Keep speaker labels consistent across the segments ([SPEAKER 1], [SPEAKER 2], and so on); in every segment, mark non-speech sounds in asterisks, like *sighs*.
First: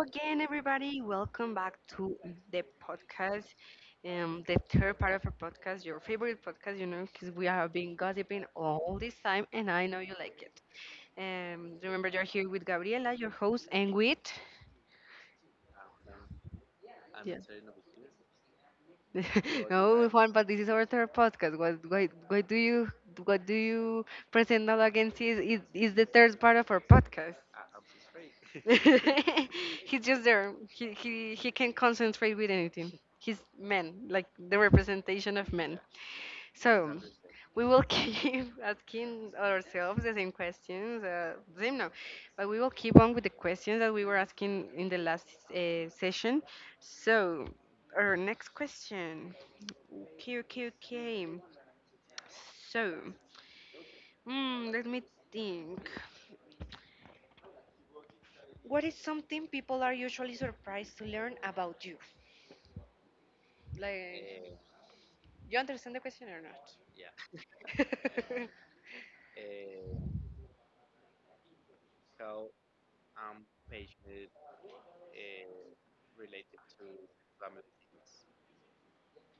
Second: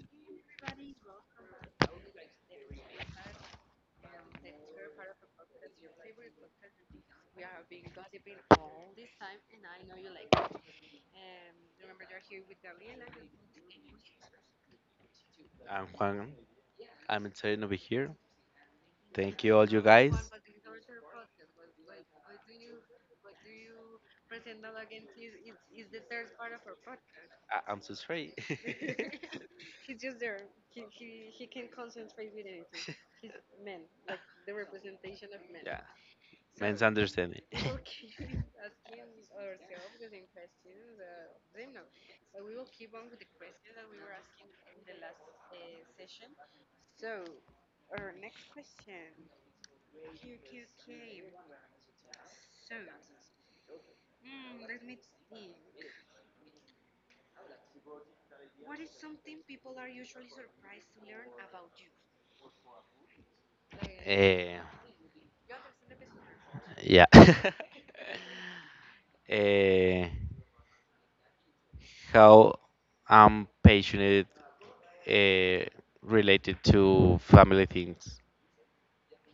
[SPEAKER 1] again, everybody. Welcome back to the podcast, the third part of our podcast, your favorite podcast, because we have been gossiping all this time, and I know you like it. Remember, you're here with Gabriela, your host, and with
[SPEAKER 2] I'm Juan. I'm
[SPEAKER 1] yeah.
[SPEAKER 2] intern over here. Thank you,
[SPEAKER 1] *laughs*
[SPEAKER 2] all you
[SPEAKER 1] No, Juan,
[SPEAKER 2] guys.
[SPEAKER 1] but this is our third podcast. What do you present now against is the third part of our podcast?
[SPEAKER 2] I'm so sorry. *laughs*
[SPEAKER 1] *laughs* He's just there. He can concentrate with anything. He's man, like the representation of men.
[SPEAKER 2] Yeah, So, men's So,
[SPEAKER 1] So
[SPEAKER 2] understanding.
[SPEAKER 1] we
[SPEAKER 2] *laughs*
[SPEAKER 1] will
[SPEAKER 2] Okay. *laughs*
[SPEAKER 1] keep *laughs* asking ourselves the same questions. Same no, But we will keep on with the questions that we were asking in the last session. So our next question. Okay, okay, okay. So let me think. What is something people are usually surprised to learn about you? Like.
[SPEAKER 2] Eh,
[SPEAKER 1] You understand the question or not?
[SPEAKER 2] yeah. *laughs*
[SPEAKER 1] *laughs* Do
[SPEAKER 2] Eh, how I'm passionate eh, related to family things.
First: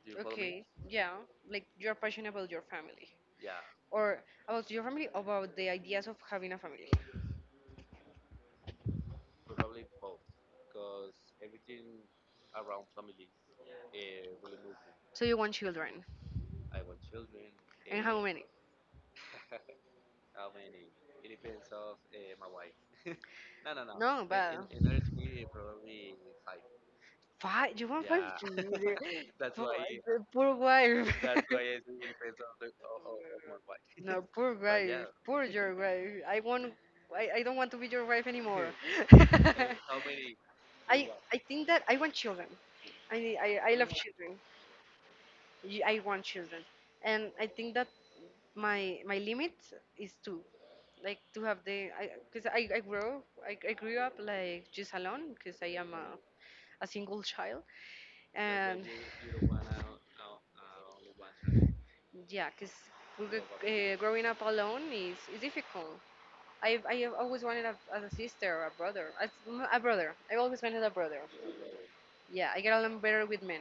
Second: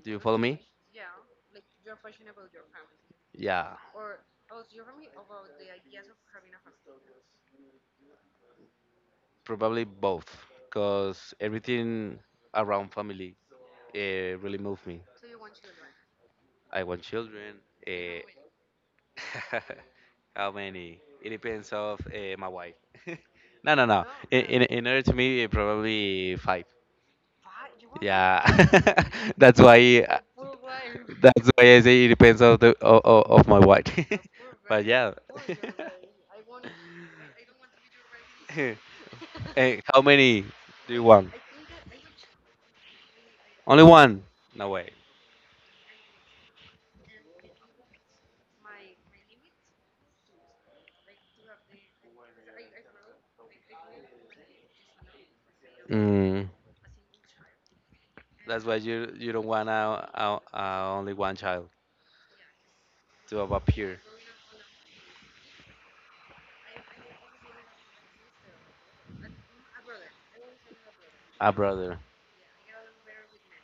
[SPEAKER 2] Do you follow me?
[SPEAKER 1] Okay, yeah, like you're passionate about your family
[SPEAKER 2] Yeah,
[SPEAKER 1] or about your family, about the ideas of having a family.
[SPEAKER 2] probably both, because everything around family. Really moved me.
[SPEAKER 1] So you want children,
[SPEAKER 2] I want children.
[SPEAKER 1] and how many?
[SPEAKER 2] Uh, *laughs* how many? It depends of my wife. *laughs* no, no, no.
[SPEAKER 1] No,
[SPEAKER 2] In,
[SPEAKER 1] but
[SPEAKER 2] in, in order to me, probably five.
[SPEAKER 1] five. You want five
[SPEAKER 2] Yeah,
[SPEAKER 1] children? *laughs*
[SPEAKER 2] *laughs*
[SPEAKER 1] *laughs*
[SPEAKER 2] that's
[SPEAKER 1] Poor,
[SPEAKER 2] why.
[SPEAKER 1] poor wife. *laughs*
[SPEAKER 2] That's why I say it depends of the of my wife.
[SPEAKER 1] That, no, poor but
[SPEAKER 2] *laughs* but
[SPEAKER 1] wife.
[SPEAKER 2] yeah.
[SPEAKER 1] Poor *laughs* your wife. I want. I don't want to be your wife anymore. *laughs*
[SPEAKER 2] *laughs* hey, how many
[SPEAKER 1] *laughs*
[SPEAKER 2] do
[SPEAKER 1] I
[SPEAKER 2] you
[SPEAKER 1] want?
[SPEAKER 2] want?
[SPEAKER 1] I think that I want children. I
[SPEAKER 2] Only
[SPEAKER 1] love
[SPEAKER 2] one?
[SPEAKER 1] children.
[SPEAKER 2] No way.
[SPEAKER 1] I want children, and I think that my limit is two, like to have the because 'cause I grew up like just alone because I am a,
[SPEAKER 2] Mm.
[SPEAKER 1] a single child,
[SPEAKER 2] That's why
[SPEAKER 1] and
[SPEAKER 2] you don't want a only one child.
[SPEAKER 1] yeah, because
[SPEAKER 2] To above here?
[SPEAKER 1] growing up alone is difficult. I have always wanted a sister or a brother. A brother. I always wanted a brother.
[SPEAKER 2] Ah, brother.
[SPEAKER 1] Yeah, I get along better with men,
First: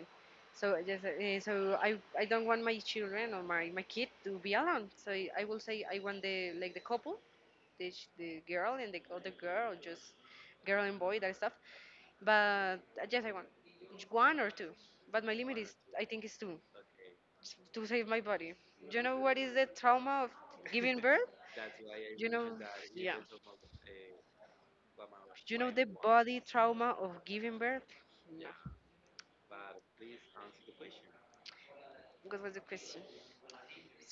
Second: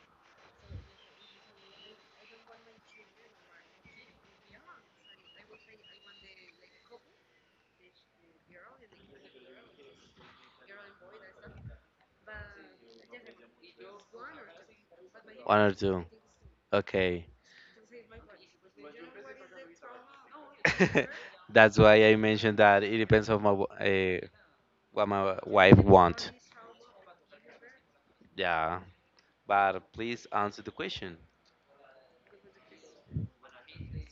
[SPEAKER 1] so just so I don't want my children or my kid to be alone, so I will say I want the like the couple, the girl and the other girl, or just girl and boy, that stuff. But yes, I want one or two, but my
[SPEAKER 2] One
[SPEAKER 1] limit
[SPEAKER 2] or
[SPEAKER 1] is,
[SPEAKER 2] two.
[SPEAKER 1] I think is two,
[SPEAKER 2] Okay.
[SPEAKER 1] to save my body. You know what is the trauma of giving
[SPEAKER 2] *laughs*
[SPEAKER 1] birth?
[SPEAKER 2] That's why I
[SPEAKER 1] You know,
[SPEAKER 2] mentioned that it depends on my what my
[SPEAKER 1] you know
[SPEAKER 2] wife
[SPEAKER 1] the
[SPEAKER 2] want.
[SPEAKER 1] body trauma of giving birth.
[SPEAKER 2] Yeah, but please answer the question.
[SPEAKER 1] What was the question?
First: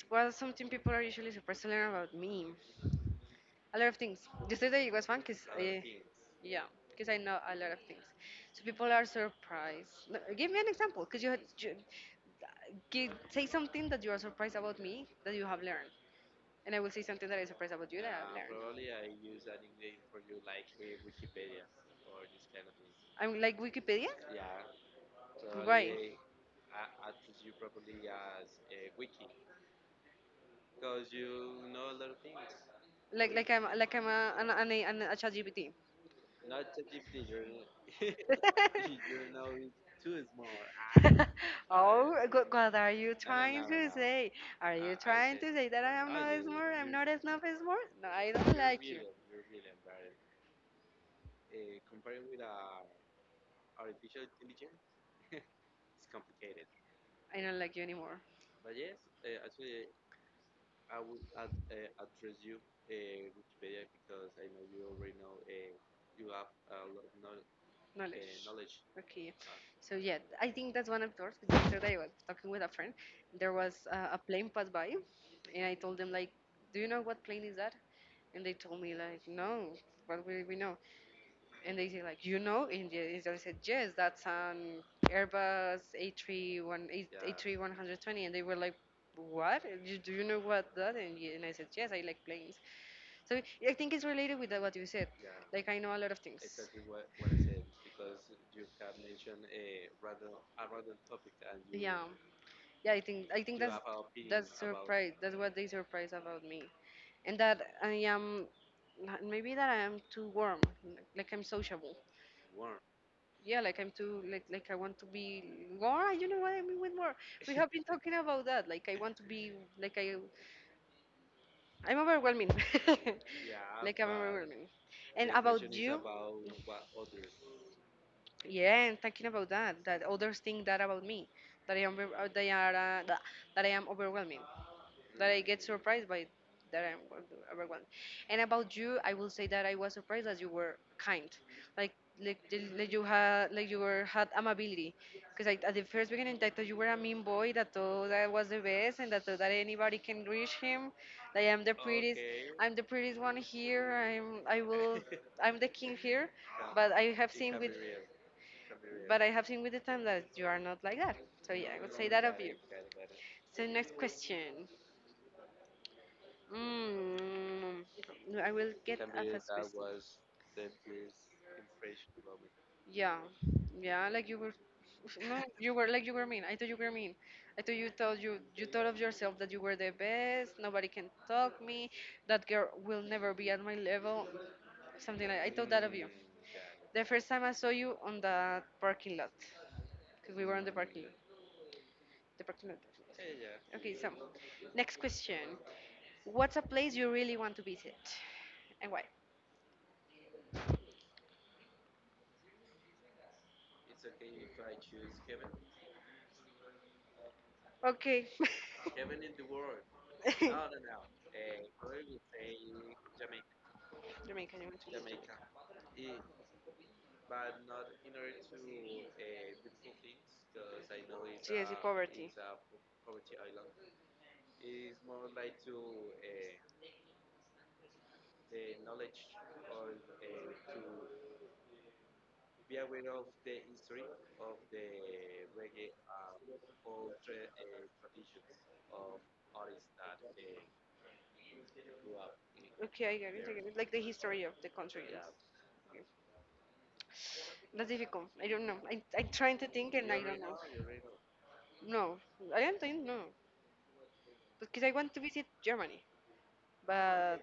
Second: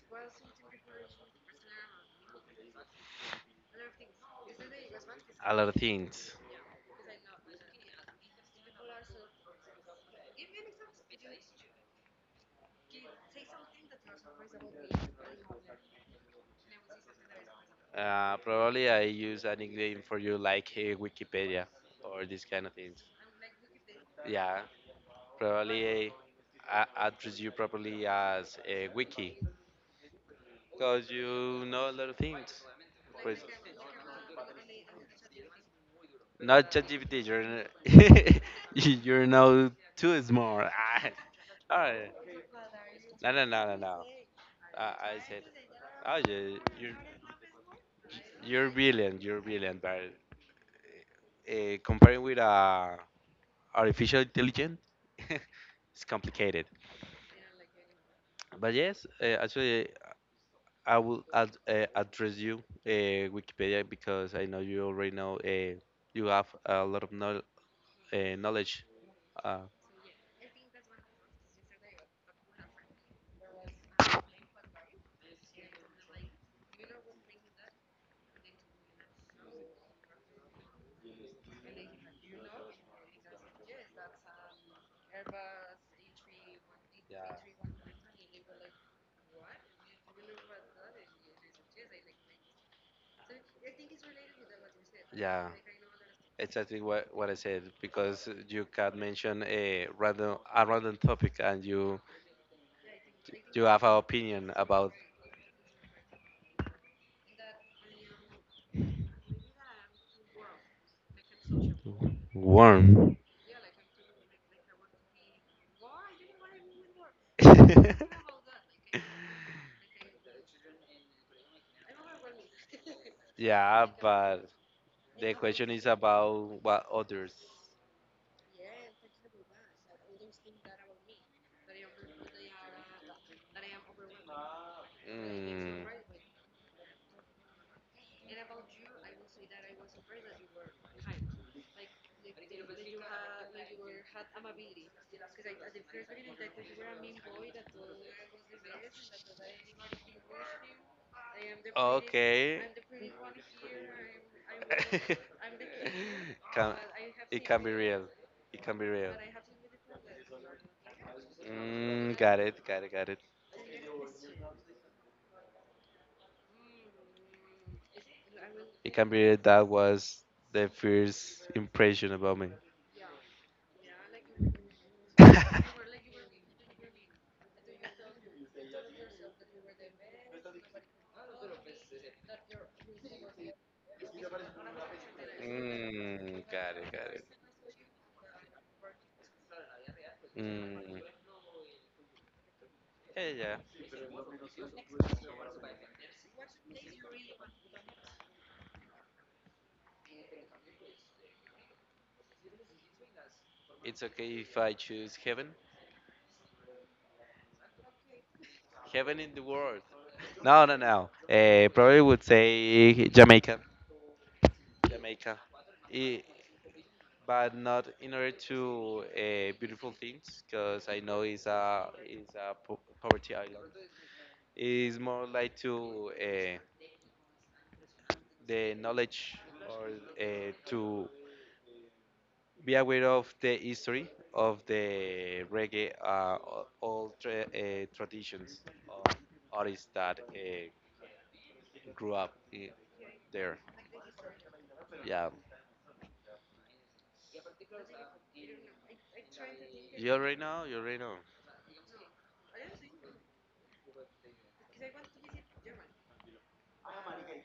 [SPEAKER 1] What something people are usually supposed to learn about me? A lot of things. Just that it was fun because,
[SPEAKER 2] A lot of things.
[SPEAKER 1] yeah, because I know a lot of things. So people are surprised. No, give me an example, because you give, say something that you are surprised about me that you have learned, and I will say something that I surprised about you that I have
[SPEAKER 2] Probably I
[SPEAKER 1] learned.
[SPEAKER 2] use
[SPEAKER 1] English.
[SPEAKER 2] an nickname for you like Wikipedia or these kind of things.
[SPEAKER 1] I'm like Wikipedia.
[SPEAKER 2] Yeah, probably
[SPEAKER 1] Why?
[SPEAKER 2] I address you properly as Wiki because you know a lot of things.
[SPEAKER 1] Like I'm a an a ChatGPT.
[SPEAKER 2] Not ChatGPT.
[SPEAKER 1] *laughs* *laughs*
[SPEAKER 2] *laughs* You're now too smart.
[SPEAKER 1] *laughs*
[SPEAKER 2] *laughs* Alright.
[SPEAKER 1] Oh, what are you, no, no,
[SPEAKER 2] No, no,
[SPEAKER 1] trying,
[SPEAKER 2] no,
[SPEAKER 1] no, to,
[SPEAKER 2] no,
[SPEAKER 1] no,
[SPEAKER 2] no.
[SPEAKER 1] say? Are you, uh, I
[SPEAKER 2] I
[SPEAKER 1] trying
[SPEAKER 2] said,
[SPEAKER 1] said, to say that I am,
[SPEAKER 2] oh
[SPEAKER 1] no, not a, you,
[SPEAKER 2] yeah,
[SPEAKER 1] smart? I'm, you, not a snob smart? No, I don't *laughs* you're
[SPEAKER 2] you're
[SPEAKER 1] like you.
[SPEAKER 2] brilliant. You're brilliant, but
[SPEAKER 1] Weird.
[SPEAKER 2] comparing with artificial intelligence, *laughs* it's complicated.
[SPEAKER 1] I don't like you anymore.
[SPEAKER 2] But yes, actually, I will ad address you Wikipedia because I know you already know you have a lot of know
[SPEAKER 1] Knowledge.
[SPEAKER 2] knowledge.
[SPEAKER 1] Okay. Okay.
[SPEAKER 2] Uh,
[SPEAKER 1] So yeah, I think that's one of yours. 'Cause yesterday I was talking with a friend. There was a plane passed by, and I told them like, "Do you know what plane is that?" And they told me like, "No, what will we know?" And they say like, India. They and they said yes, that's an Airbus A31, a three one
[SPEAKER 2] yeah.
[SPEAKER 1] hundred twenty. And they were like, what? Do you know what that? And I said yes, I like planes. So I think it's related with that, what you said.
[SPEAKER 2] Yeah,
[SPEAKER 1] Like I know a lot of things.
[SPEAKER 2] exactly what I said because you can mention a random topic and
[SPEAKER 1] Yeah, yeah. I think
[SPEAKER 2] you
[SPEAKER 1] that's
[SPEAKER 2] have an opinion
[SPEAKER 1] that's
[SPEAKER 2] about
[SPEAKER 1] surprise. That's what they surprise about me, and that I am maybe that I am too warm. Like I'm sociable.
[SPEAKER 2] worm.
[SPEAKER 1] Yeah, like I'm too like I want to be more. You know what I mean with more. *laughs*
[SPEAKER 2] *laughs*
[SPEAKER 1] Talking about that. Like I want to be like I'm overwhelming. *laughs*
[SPEAKER 2] yeah,
[SPEAKER 1] Like I'm
[SPEAKER 2] but
[SPEAKER 1] overwhelming. And
[SPEAKER 2] the
[SPEAKER 1] about
[SPEAKER 2] question is
[SPEAKER 1] you,
[SPEAKER 2] about what others.
[SPEAKER 1] yeah, and talking about that, that others think that about me, that I am they are that I am overwhelming, that I get
[SPEAKER 2] Mm.
[SPEAKER 1] surprised by, that I'm going to everyone. And about you, I will say that I was surprised that you were kind, like like, like you had like you were had amability, because like at the first beginning I thought you were a mean boy that thought I was the best and that thought that anybody can reach him, like
[SPEAKER 2] Okay.
[SPEAKER 1] I'm the prettiest one here, I will
[SPEAKER 2] *laughs*
[SPEAKER 1] *laughs* I'm the king here,
[SPEAKER 2] Can,
[SPEAKER 1] but I *laughs* have
[SPEAKER 2] it
[SPEAKER 1] seen
[SPEAKER 2] can
[SPEAKER 1] with
[SPEAKER 2] be real. It can be real.
[SPEAKER 1] but I have seen with the time that you are not like that. So yeah, I would say
[SPEAKER 2] Mm,
[SPEAKER 1] that of
[SPEAKER 2] got
[SPEAKER 1] you.
[SPEAKER 2] it, got it,
[SPEAKER 1] Got
[SPEAKER 2] got
[SPEAKER 1] it. So next question. Mm, I will
[SPEAKER 2] it.
[SPEAKER 1] get.
[SPEAKER 2] Can be that that was the first impression about me.
[SPEAKER 1] Yeah, yeah. Like you were, no, you were
[SPEAKER 2] *laughs*
[SPEAKER 1] like you were mean. I thought you were mean. I thought you thought you thought of yourself that you were the best. Nobody can talk me. That girl will never be at my level. Something like I thought that of you.
[SPEAKER 2] Mm, got it,
[SPEAKER 1] The
[SPEAKER 2] got it.
[SPEAKER 1] first time I saw you on that parking lot, because we were on the parking
[SPEAKER 2] Mm.
[SPEAKER 1] lot. The parking lot.
[SPEAKER 2] Yeah, yeah.
[SPEAKER 1] Okay, so next question. What's a place you really want to visit, and why?
[SPEAKER 2] It's okay if I choose heaven.
[SPEAKER 1] Okay.
[SPEAKER 2] Heaven in the world. No, no,
[SPEAKER 1] *laughs*
[SPEAKER 2] no. Probably would say Jamaica.
[SPEAKER 1] Jamaican, you want to say.
[SPEAKER 2] Jamaica. I- but not in order to
[SPEAKER 1] Exit,
[SPEAKER 2] beautiful things, because I know
[SPEAKER 1] yes, the poverty.
[SPEAKER 2] it's a poverty island. It's more like to the knowledge or to be aware of the history of the reggae, all traditions of artists that grew up I
[SPEAKER 1] Okay, I get it, I there.
[SPEAKER 2] there.
[SPEAKER 1] Get it. Like the history of the country
[SPEAKER 2] Yeah,
[SPEAKER 1] is. That's difficult. I don't know. I'm trying to think and I don't know.
[SPEAKER 2] you already know.
[SPEAKER 1] No, I don't think, no. Because I want to visit Germany. but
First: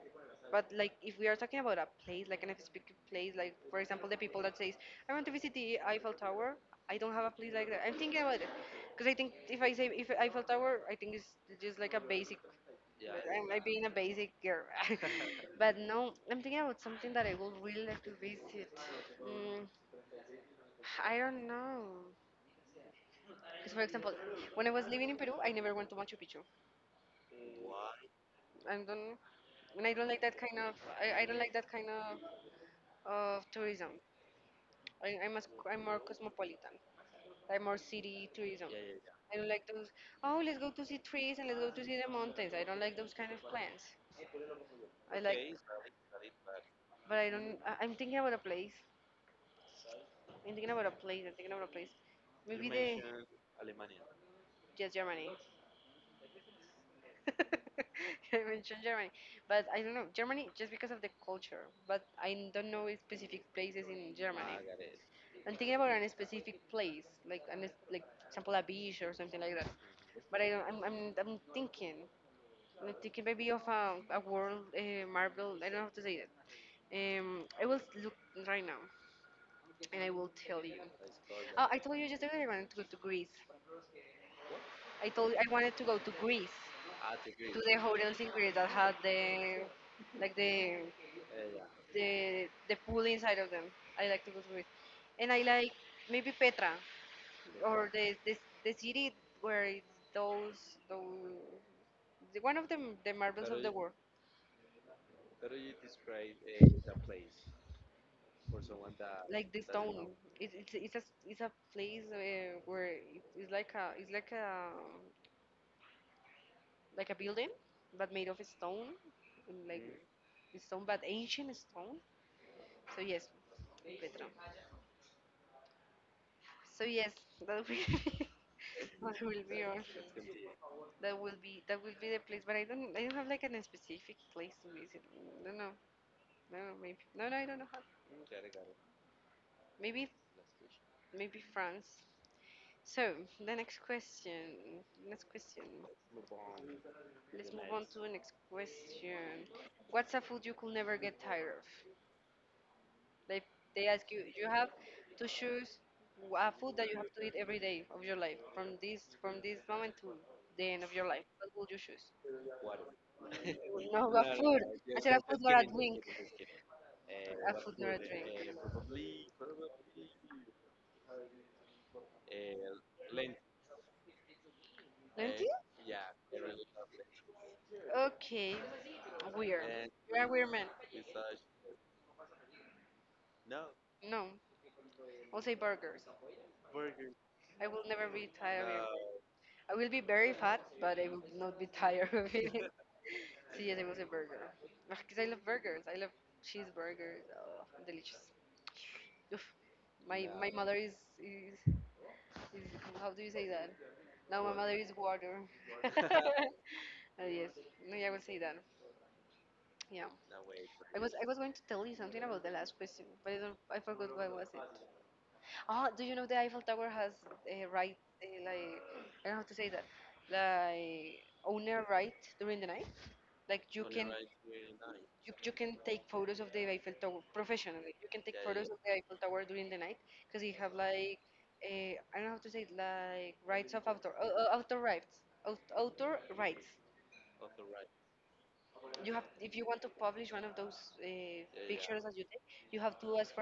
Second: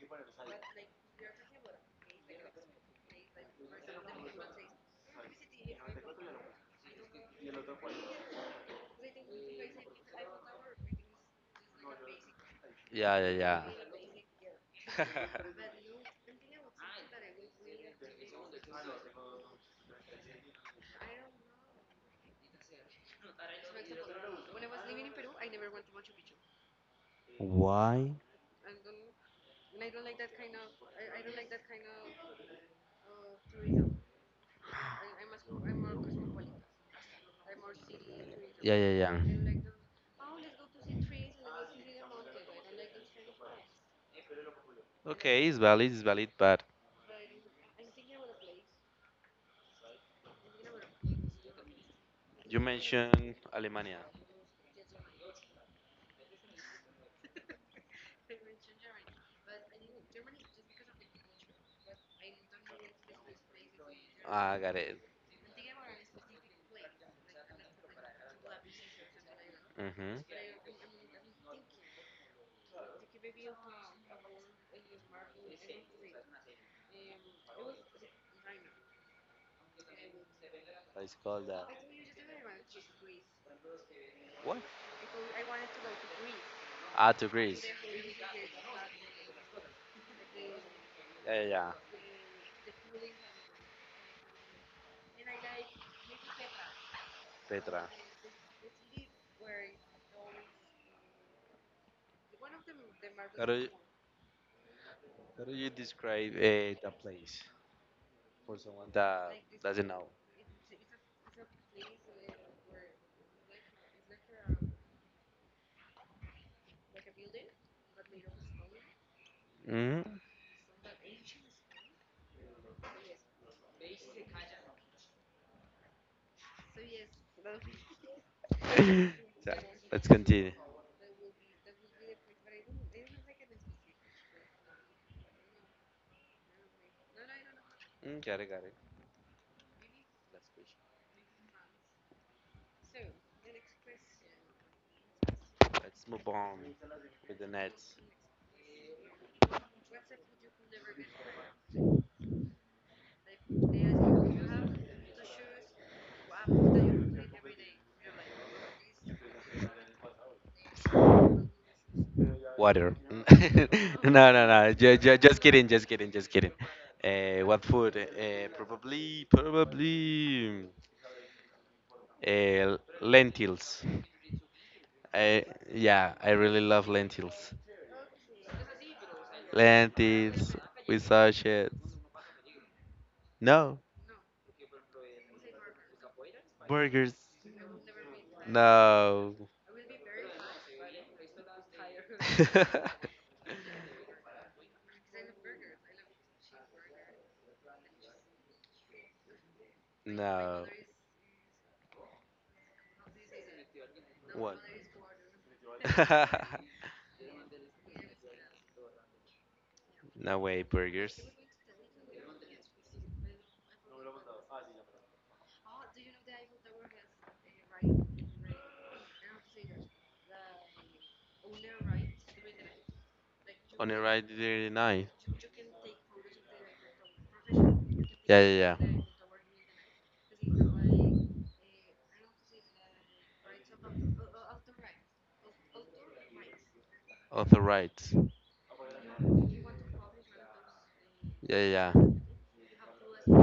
[SPEAKER 1] but like if we are talking about a place like an specific place, like for example the people that says I want to visit the Eiffel Tower. I don't have a place like that. I'm thinking about it, because I think if I say if Eiffel Tower, I think it's just like a basic,
[SPEAKER 2] Yeah,
[SPEAKER 1] I'm
[SPEAKER 2] yeah,
[SPEAKER 1] like being a basic girl.
[SPEAKER 2] yeah.
[SPEAKER 1] *laughs* *laughs*
[SPEAKER 2] *laughs*
[SPEAKER 1] But no, I'm thinking about something that I would really like to visit. mm, I don't know, because for example when I was living in Peru, I never went to Machu Picchu.
[SPEAKER 2] Why?
[SPEAKER 1] I don't, and I don't like that kind of, I don't like that kind of tourism. I, I'm, a, I'm more cosmopolitan. I'm more city tourism.
[SPEAKER 2] Yeah, yeah,
[SPEAKER 1] Yeah.
[SPEAKER 2] yeah.
[SPEAKER 1] I don't like those, oh, let's go to see trees and let's go to see the mountains. I don't like those kind of plans. I like,
[SPEAKER 2] Okay,
[SPEAKER 1] it's,
[SPEAKER 2] it's valid, but
[SPEAKER 1] but I don't, I'm thinking about a place. I'm thinking about a place. I'm thinking about a place.
[SPEAKER 2] you
[SPEAKER 1] Maybe
[SPEAKER 2] mentioned Alemania.
[SPEAKER 1] yes, Germany. *laughs* I mentioned Germany, but I don't know Germany just because of the culture. But I don't know specific places in Germany.
[SPEAKER 2] Ah, got it.
[SPEAKER 1] I'm thinking about a specific place, like like for example a beach or something like that.
[SPEAKER 2] Mm-hmm.
[SPEAKER 1] But I don't, I'm thinking maybe of a world marvel. I don't know how to say that. I will look right now, and I will tell you.
[SPEAKER 2] Let's call
[SPEAKER 1] Oh,
[SPEAKER 2] that.
[SPEAKER 1] I told you yesterday I wanted to go to Greece.
[SPEAKER 2] What?
[SPEAKER 1] I wanted to go to Greece,
[SPEAKER 2] Ah, to
[SPEAKER 1] to
[SPEAKER 2] Greece.
[SPEAKER 1] the hotels in Greece that had like the
[SPEAKER 2] Yeah, yeah,
[SPEAKER 1] the pool inside of them. I like to go to Greece, and I like maybe Petra, or
[SPEAKER 2] Petra.
[SPEAKER 1] the city where it's those one of the marvels
[SPEAKER 2] How do
[SPEAKER 1] of the
[SPEAKER 2] you,
[SPEAKER 1] world,
[SPEAKER 2] how do you describe the place for someone that
[SPEAKER 1] like the
[SPEAKER 2] doesn't
[SPEAKER 1] stone.
[SPEAKER 2] know?
[SPEAKER 1] It's a place where it's like a like a building, but made of stone, and like
[SPEAKER 2] Hmm.
[SPEAKER 1] Stone, but ancient stone. So yes, Petra. So yes, that will be
[SPEAKER 2] *laughs*
[SPEAKER 1] *laughs* that will
[SPEAKER 2] so,
[SPEAKER 1] be our Let's
[SPEAKER 2] let's
[SPEAKER 1] continue.
[SPEAKER 2] continue.
[SPEAKER 1] That will be the place. But I don't have like specific place to visit. No, no, no, maybe, no, no. I don't know how.
[SPEAKER 2] Mm, got it, got it.
[SPEAKER 1] Maybe
[SPEAKER 2] Last question.
[SPEAKER 1] Maybe France. So the next question, next question.
[SPEAKER 2] Let's move on with
[SPEAKER 1] Let's
[SPEAKER 2] the
[SPEAKER 1] move on nice. To
[SPEAKER 2] next.
[SPEAKER 1] the next question. What's a food you could never get tired of? They they ask you have to choose a food that you have to eat every day of your life from this moment to the end of your what would you choose?
[SPEAKER 2] Water. Mm.
[SPEAKER 1] No,
[SPEAKER 2] *laughs* no,
[SPEAKER 1] a
[SPEAKER 2] no,
[SPEAKER 1] food.
[SPEAKER 2] no.
[SPEAKER 1] I said a
[SPEAKER 2] Just
[SPEAKER 1] food, not
[SPEAKER 2] kidding,
[SPEAKER 1] a
[SPEAKER 2] just
[SPEAKER 1] drink.
[SPEAKER 2] kidding, just kidding.
[SPEAKER 1] A
[SPEAKER 2] What
[SPEAKER 1] food, not
[SPEAKER 2] food?
[SPEAKER 1] a drink.
[SPEAKER 2] Probably. Lentils.
[SPEAKER 1] Don't
[SPEAKER 2] I,
[SPEAKER 1] you?
[SPEAKER 2] yeah, I really love lentils.
[SPEAKER 1] Okay. Weird. You're a
[SPEAKER 2] Lentils
[SPEAKER 1] weird man.
[SPEAKER 2] with sausages. No,
[SPEAKER 1] No. I'll say burgers.
[SPEAKER 2] burgers.
[SPEAKER 1] I will never be tired.
[SPEAKER 2] No.
[SPEAKER 1] I will be very fat, but I will not be tired of it.
[SPEAKER 2] *laughs*
[SPEAKER 1] *laughs* So yes, I will say burger. Because I love burgers. I love cheeseburgers. Oh, delicious. Oof. My
[SPEAKER 2] no.
[SPEAKER 1] mother is, is is how do you say that? No, my
[SPEAKER 2] What?
[SPEAKER 1] mother is water. *laughs*
[SPEAKER 2] *laughs*
[SPEAKER 1] *laughs* Yes, no, yeah, I will say that. Yeah,
[SPEAKER 2] no way,
[SPEAKER 1] I was
[SPEAKER 2] burgers.
[SPEAKER 1] I was going to tell you something about the last question, but I, don't, I forgot what was it. Ah, do you know the Eiffel Tower has a right like I don't know how to say that, like owner right during the night. Like you
[SPEAKER 2] On a
[SPEAKER 1] can
[SPEAKER 2] right there night.
[SPEAKER 1] you, you can take photos of the Eiffel Tower professionally. You can take
[SPEAKER 2] Yeah, yeah,
[SPEAKER 1] to
[SPEAKER 2] yeah.
[SPEAKER 1] the Eiffel Tower during the night because you have like I don't know how to say it, like rights of author, author rights, author rights.
[SPEAKER 2] On the right.
[SPEAKER 1] You have if you want to publish one of those,
[SPEAKER 2] Yeah, yeah, yeah,
[SPEAKER 1] you have to ask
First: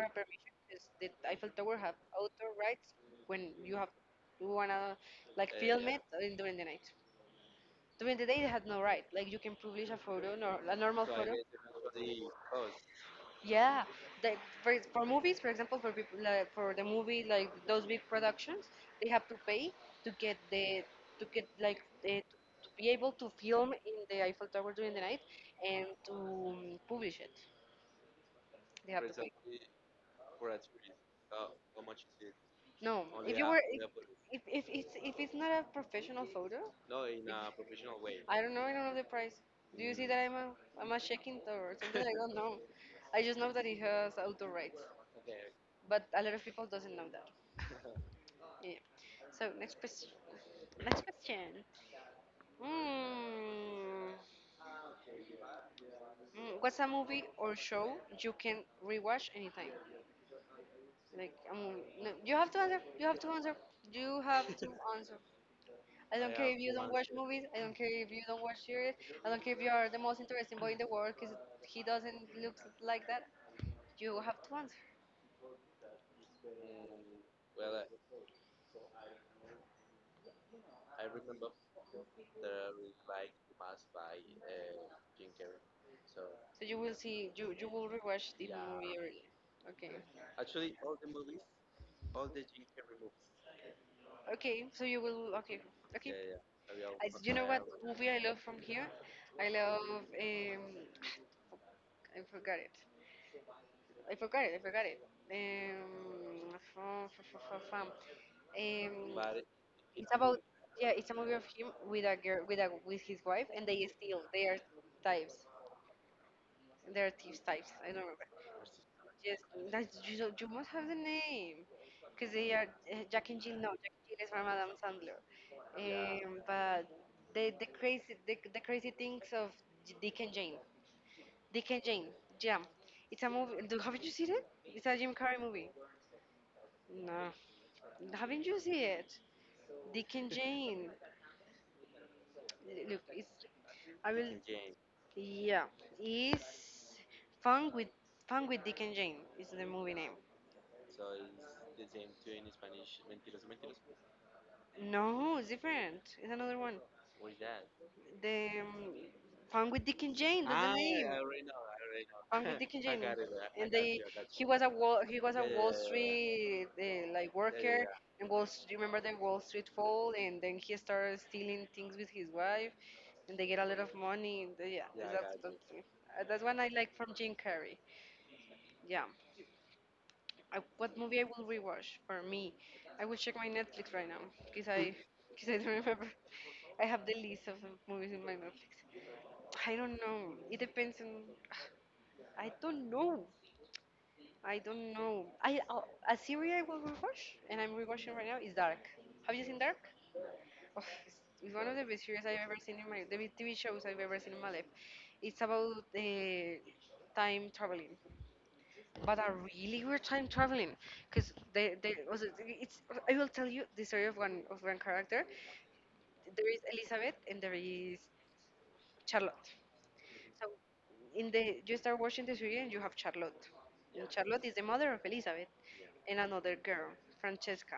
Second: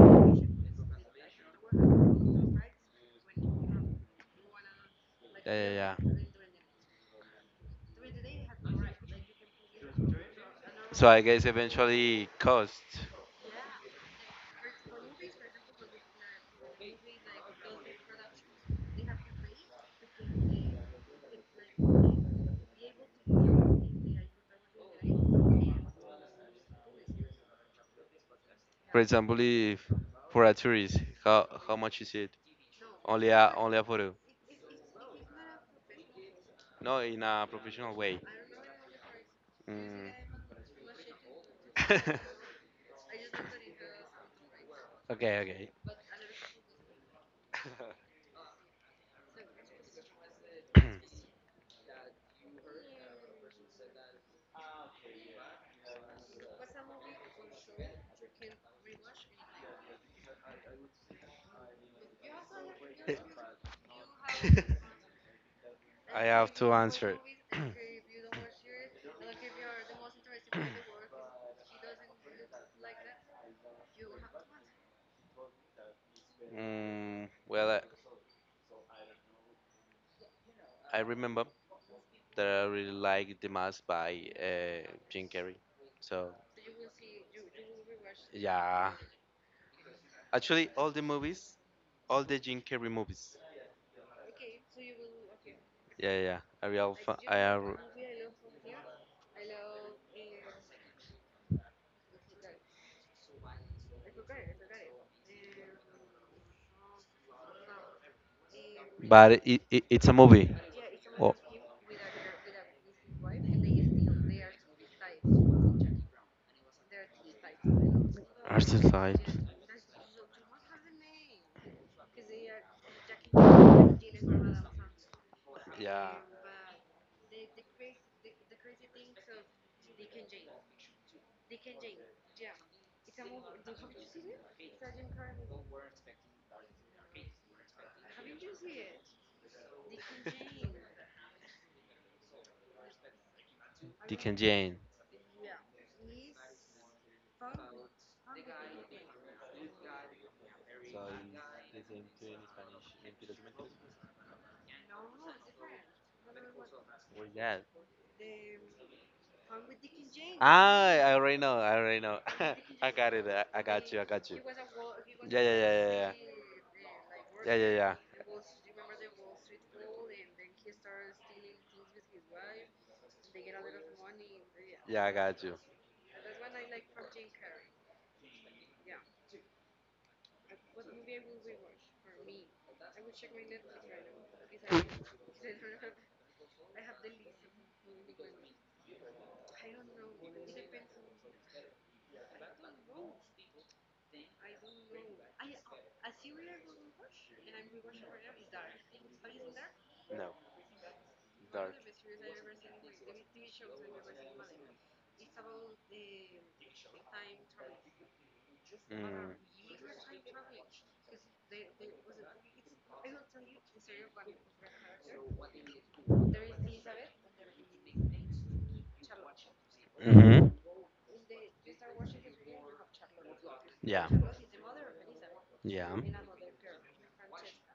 [SPEAKER 1] the Eiffel Tower have author rights when you have you wanna like
[SPEAKER 2] yeah,
[SPEAKER 1] film
[SPEAKER 2] yeah,
[SPEAKER 1] it
[SPEAKER 2] yeah.
[SPEAKER 1] during the night. During the day, they had no right. Like you can publish a photo, nor, a normal.
[SPEAKER 2] So I guess eventually cost.
[SPEAKER 1] Yeah, like for movies, for example, for people, like, for the movie, like those big productions, they have to pay to get the to get like the, to be able to film in the Eiffel Tower during the night and to publish it. They
[SPEAKER 2] For
[SPEAKER 1] have to
[SPEAKER 2] example, if for a tourist, how much is it?
[SPEAKER 1] pay. No,
[SPEAKER 2] Only
[SPEAKER 1] if you were
[SPEAKER 2] a photo.
[SPEAKER 1] if it's if it's not a professional photo,
[SPEAKER 2] No, in a professional way.
[SPEAKER 1] I don't know. I don't know the price. Do you see
[SPEAKER 2] Mm.
[SPEAKER 1] that I'm a shaking or something? I don't
[SPEAKER 2] *laughs*
[SPEAKER 1] know. *laughs* I just know that it has auto rights,
[SPEAKER 2] okay, okay.
[SPEAKER 1] but a lot of people doesn't know that. Yeah. So next question. Next question. Mm, what's a movie or show you can rewatch anytime? Like a movie. No, you have to answer. You have to answer. You have to
[SPEAKER 2] *coughs*
[SPEAKER 1] *laughs* answer. I
[SPEAKER 2] I
[SPEAKER 1] don't care
[SPEAKER 2] have
[SPEAKER 1] have if you
[SPEAKER 2] to
[SPEAKER 1] to don't watch
[SPEAKER 2] answer.
[SPEAKER 1] answer. Movies.
[SPEAKER 2] *coughs*
[SPEAKER 1] I don't care if you don't watch series. I don't care if you are the most interesting boy in the world because he doesn't look like that. You have to answer.
[SPEAKER 2] Well, I remember that I really like the most by Jim Carrey. So
[SPEAKER 1] So you will see. You will rewatch the Yeah.
[SPEAKER 2] yeah,
[SPEAKER 1] movie. Or, okay.
[SPEAKER 2] actually all the movies, all the Jim Carrey movies.
[SPEAKER 1] Okay, so you will. Okay, okay.
[SPEAKER 2] Yeah, yeah, a real
[SPEAKER 1] I,
[SPEAKER 2] fan.
[SPEAKER 1] you
[SPEAKER 2] I
[SPEAKER 1] know what
[SPEAKER 2] are,
[SPEAKER 1] movie I love from here? I love. I forgot it. I forgot it. I forgot it. Fa- fa- fa- fa- fam. Um,
[SPEAKER 2] but it's a movie.
[SPEAKER 1] yeah, it's a movie
[SPEAKER 2] Oh.
[SPEAKER 1] of him with a girl, with a with his wife, and they steal. They are types. They are thieves types. I don't remember.
[SPEAKER 2] Arthur Light.
[SPEAKER 1] Yes, that's, you must have the name, because they are Jack and. It is by Madame Sandler.
[SPEAKER 2] Yeah.
[SPEAKER 1] But the crazy things of Dick and Jane. Dick and Jane. Jam. It's a movie. Do, haven't you seen it? It's a Jim Carrey movie. No. Haven't you seen it? Dick and Jane. Look, it's I
[SPEAKER 2] Dick
[SPEAKER 1] will.
[SPEAKER 2] and Jane.
[SPEAKER 1] Yeah, it's fun with fun with Dick and Jane is the movie name.
[SPEAKER 2] So he is into in Spanish empirism.
[SPEAKER 1] No, it's different. It's another one.
[SPEAKER 2] Muy bien.
[SPEAKER 1] The fun with Dick and Jane. That's the
[SPEAKER 2] Ah,
[SPEAKER 1] name.
[SPEAKER 2] I already know. I already know.
[SPEAKER 1] And
[SPEAKER 2] *laughs*
[SPEAKER 1] with Dick and *laughs*
[SPEAKER 2] I
[SPEAKER 1] Janie,
[SPEAKER 2] got it. I
[SPEAKER 1] and
[SPEAKER 2] got
[SPEAKER 1] they
[SPEAKER 2] you. I got you.
[SPEAKER 1] he was
[SPEAKER 2] Yeah, yeah,
[SPEAKER 1] a Wall
[SPEAKER 2] yeah, yeah, yeah,
[SPEAKER 1] Street like yeah, yeah, yeah, yeah, yeah,
[SPEAKER 2] yeah, yeah,
[SPEAKER 1] worker.
[SPEAKER 2] yeah.
[SPEAKER 1] And Wall Street, remember the Wall Street fall, and then he started stealing things with his wife, and they get a lot of money. And they- yeah,
[SPEAKER 2] Yeah, I
[SPEAKER 1] that's you.
[SPEAKER 2] got you.
[SPEAKER 1] That's that's one I like from Jim Carrey. Yeah, I, what movie I will rewatch for me? I will check my Netflix right now because I *laughs* because I don't remember. *laughs* I have the list of movies in my Netflix. I don't know. It depends on. *sighs* I don't know. I don't know. I a series I will rewatch, and I'm rewatching right now is Dark. Have you seen Dark?
[SPEAKER 2] No,
[SPEAKER 1] Oh, it's one of
[SPEAKER 2] dark.
[SPEAKER 1] the best series I've ever seen in my the best TV shows I've ever seen in my life. It's about time traveling, but a
[SPEAKER 2] Mm.
[SPEAKER 1] really weird time traveling, because they also it's I will tell you the story of one character. There is Elizabeth and there is Charlotte
[SPEAKER 2] Mm-hmm.
[SPEAKER 1] in the you start watching the series and you have Charlotte. Yeah.
[SPEAKER 2] Yeah.
[SPEAKER 1] And Charlotte is the mother of Elizabeth.
[SPEAKER 2] Yeah.
[SPEAKER 1] Yeah. And another girl, Francesca.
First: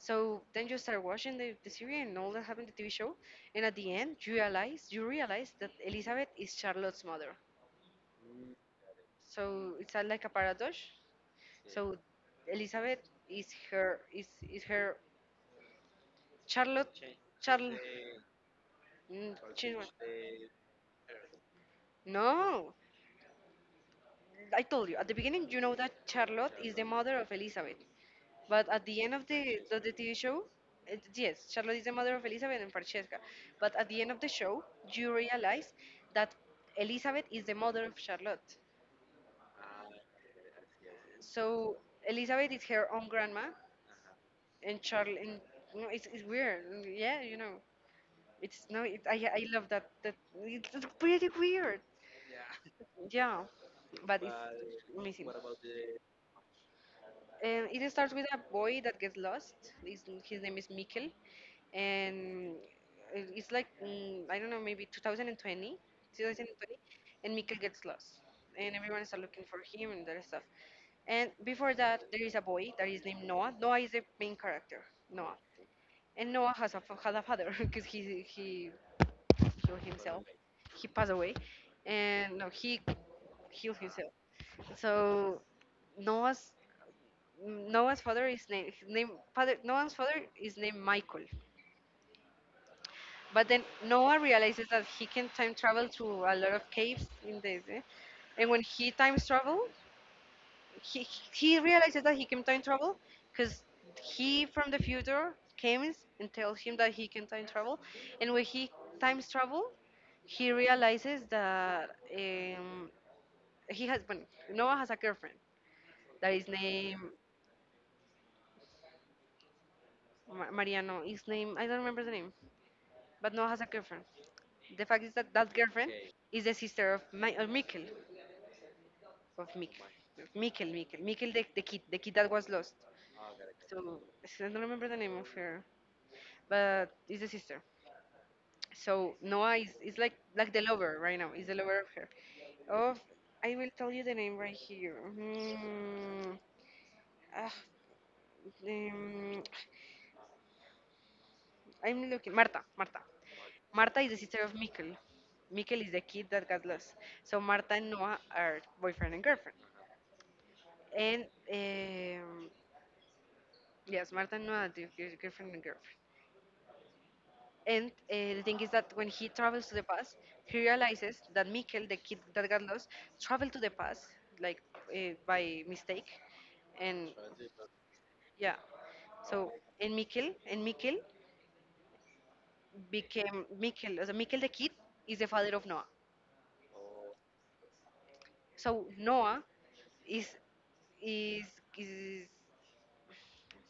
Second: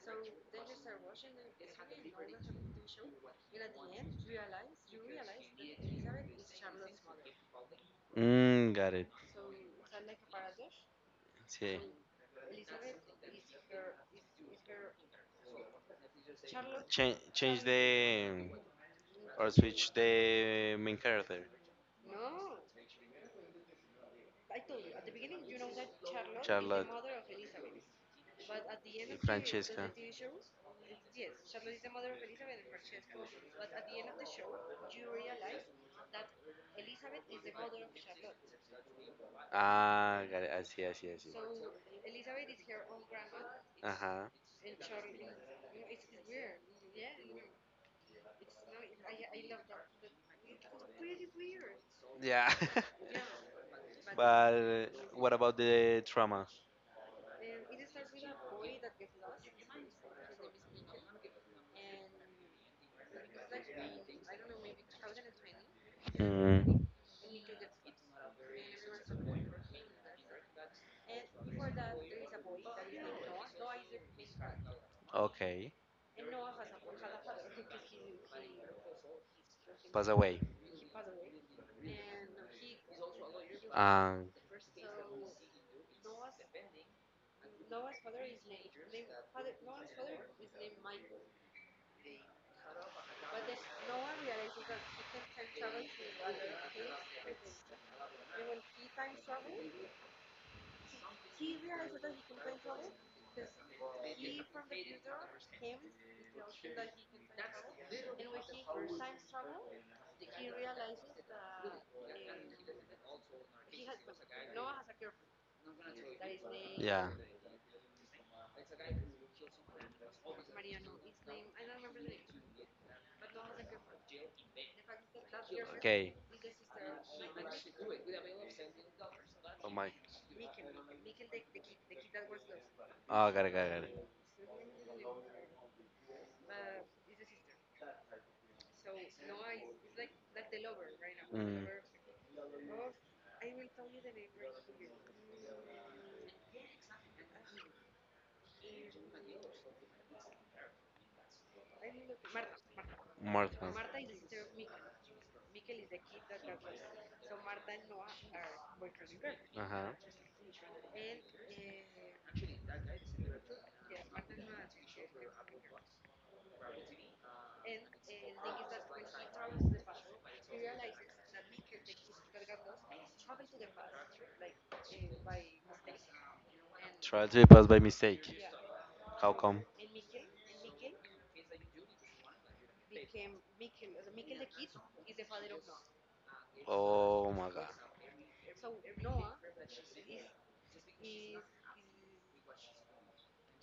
[SPEAKER 1] So then you start watching the series and all that happened in the TV show, and at the end you realize that Elizabeth is Charlotte's mother.
[SPEAKER 2] Mm, got it.
[SPEAKER 1] So it's a, like a paradox. Yeah.
[SPEAKER 2] Sí.
[SPEAKER 1] So Elizabeth is her Charlotte.
[SPEAKER 2] Change, change
[SPEAKER 1] Charlotte.
[SPEAKER 2] the
[SPEAKER 1] Mm,
[SPEAKER 2] or switch the main character.
[SPEAKER 1] no, I told you at the beginning, you know that Charlotte is the
[SPEAKER 2] Charlotte.
[SPEAKER 1] mother of Elizabeth, but at the end
[SPEAKER 2] Y
[SPEAKER 1] of
[SPEAKER 2] Francesca.
[SPEAKER 1] the TV show, it, yes, Charlotte is the mother of Elizabeth and Francesca. But at the end of the show, you realize that Elizabeth is the mother of Charlotte.
[SPEAKER 2] Ah, got it. I see, I see, I see.
[SPEAKER 1] So Elizabeth is her own grandma,
[SPEAKER 2] Uh-huh.
[SPEAKER 1] and Charlotte. And, you know, it's weird. And yeah, you know, it's no. It, I love that. That it's pretty weird.
[SPEAKER 2] Yeah. *laughs*
[SPEAKER 1] Yeah, but it's
[SPEAKER 2] But
[SPEAKER 1] amazing.
[SPEAKER 2] what about the trauma?
[SPEAKER 1] It starts with a boy that gets lost. His name is Mikkel, and it- it's like I don't know, maybe 2020, 2020,
[SPEAKER 2] Mm,
[SPEAKER 1] and Mikkel gets lost, and everyone is looking for him and that stuff. And before that, there is a boy that is named Noah. Noah is the main character, Noah,
[SPEAKER 2] okay.
[SPEAKER 1] and Noah has a had a father *laughs* because he killed
[SPEAKER 2] Pass
[SPEAKER 1] himself.
[SPEAKER 2] away.
[SPEAKER 1] He passed away, and no, he killed himself.
[SPEAKER 2] Um,
[SPEAKER 1] So Noah's Noah's father is named his name father Noah's father is named Michael. But then Noah realizes that he can time travel to a lot of caves in this, eh? And when he time travel, he realizes that he can time travel because he from the future comes and tells him that he can time travel, and when he time travel, he realizes that um, he has well, Noah has a girlfriend that is named
[SPEAKER 2] yeah.
[SPEAKER 1] Mariano. His name I don't remember the name. But Noah has a girlfriend. The fact is that that girlfriend
[SPEAKER 2] Okay.
[SPEAKER 1] is the sister of my of Mikkel, of
[SPEAKER 2] Oh
[SPEAKER 1] Mikkel,
[SPEAKER 2] my.
[SPEAKER 1] Mikkel, the kid that was lost.
[SPEAKER 2] Oh, got it, got it, got
[SPEAKER 1] So
[SPEAKER 2] it.
[SPEAKER 1] I don't remember the name of her, but it's the sister. So Noah is like the lover right now. Is the lover of her. Of I will tell you the name right here. Hmm. Ah, um, I'm looking. Marta, Marta.
[SPEAKER 2] Martha.
[SPEAKER 1] Marta is the sister of Mikkel. Mikkel is the kid that got lost. So Marta and Noah are boyfriend and girlfriend.
[SPEAKER 2] Uh-huh.
[SPEAKER 1] And um, yes, Marta and Noah are the girlfriend and girlfriend. And the thing is that when he travels to the past, he realizes that Mikkel, the kid that got lost, traveled to the past like by mistake. And
[SPEAKER 2] Tried to pass by mistake.
[SPEAKER 1] yeah,
[SPEAKER 2] How
[SPEAKER 1] so
[SPEAKER 2] come?
[SPEAKER 1] and Mikkel became Mikkel. So Mikkel the kid is the father of Noah.
[SPEAKER 2] Oh my god.
[SPEAKER 1] So Noah is is is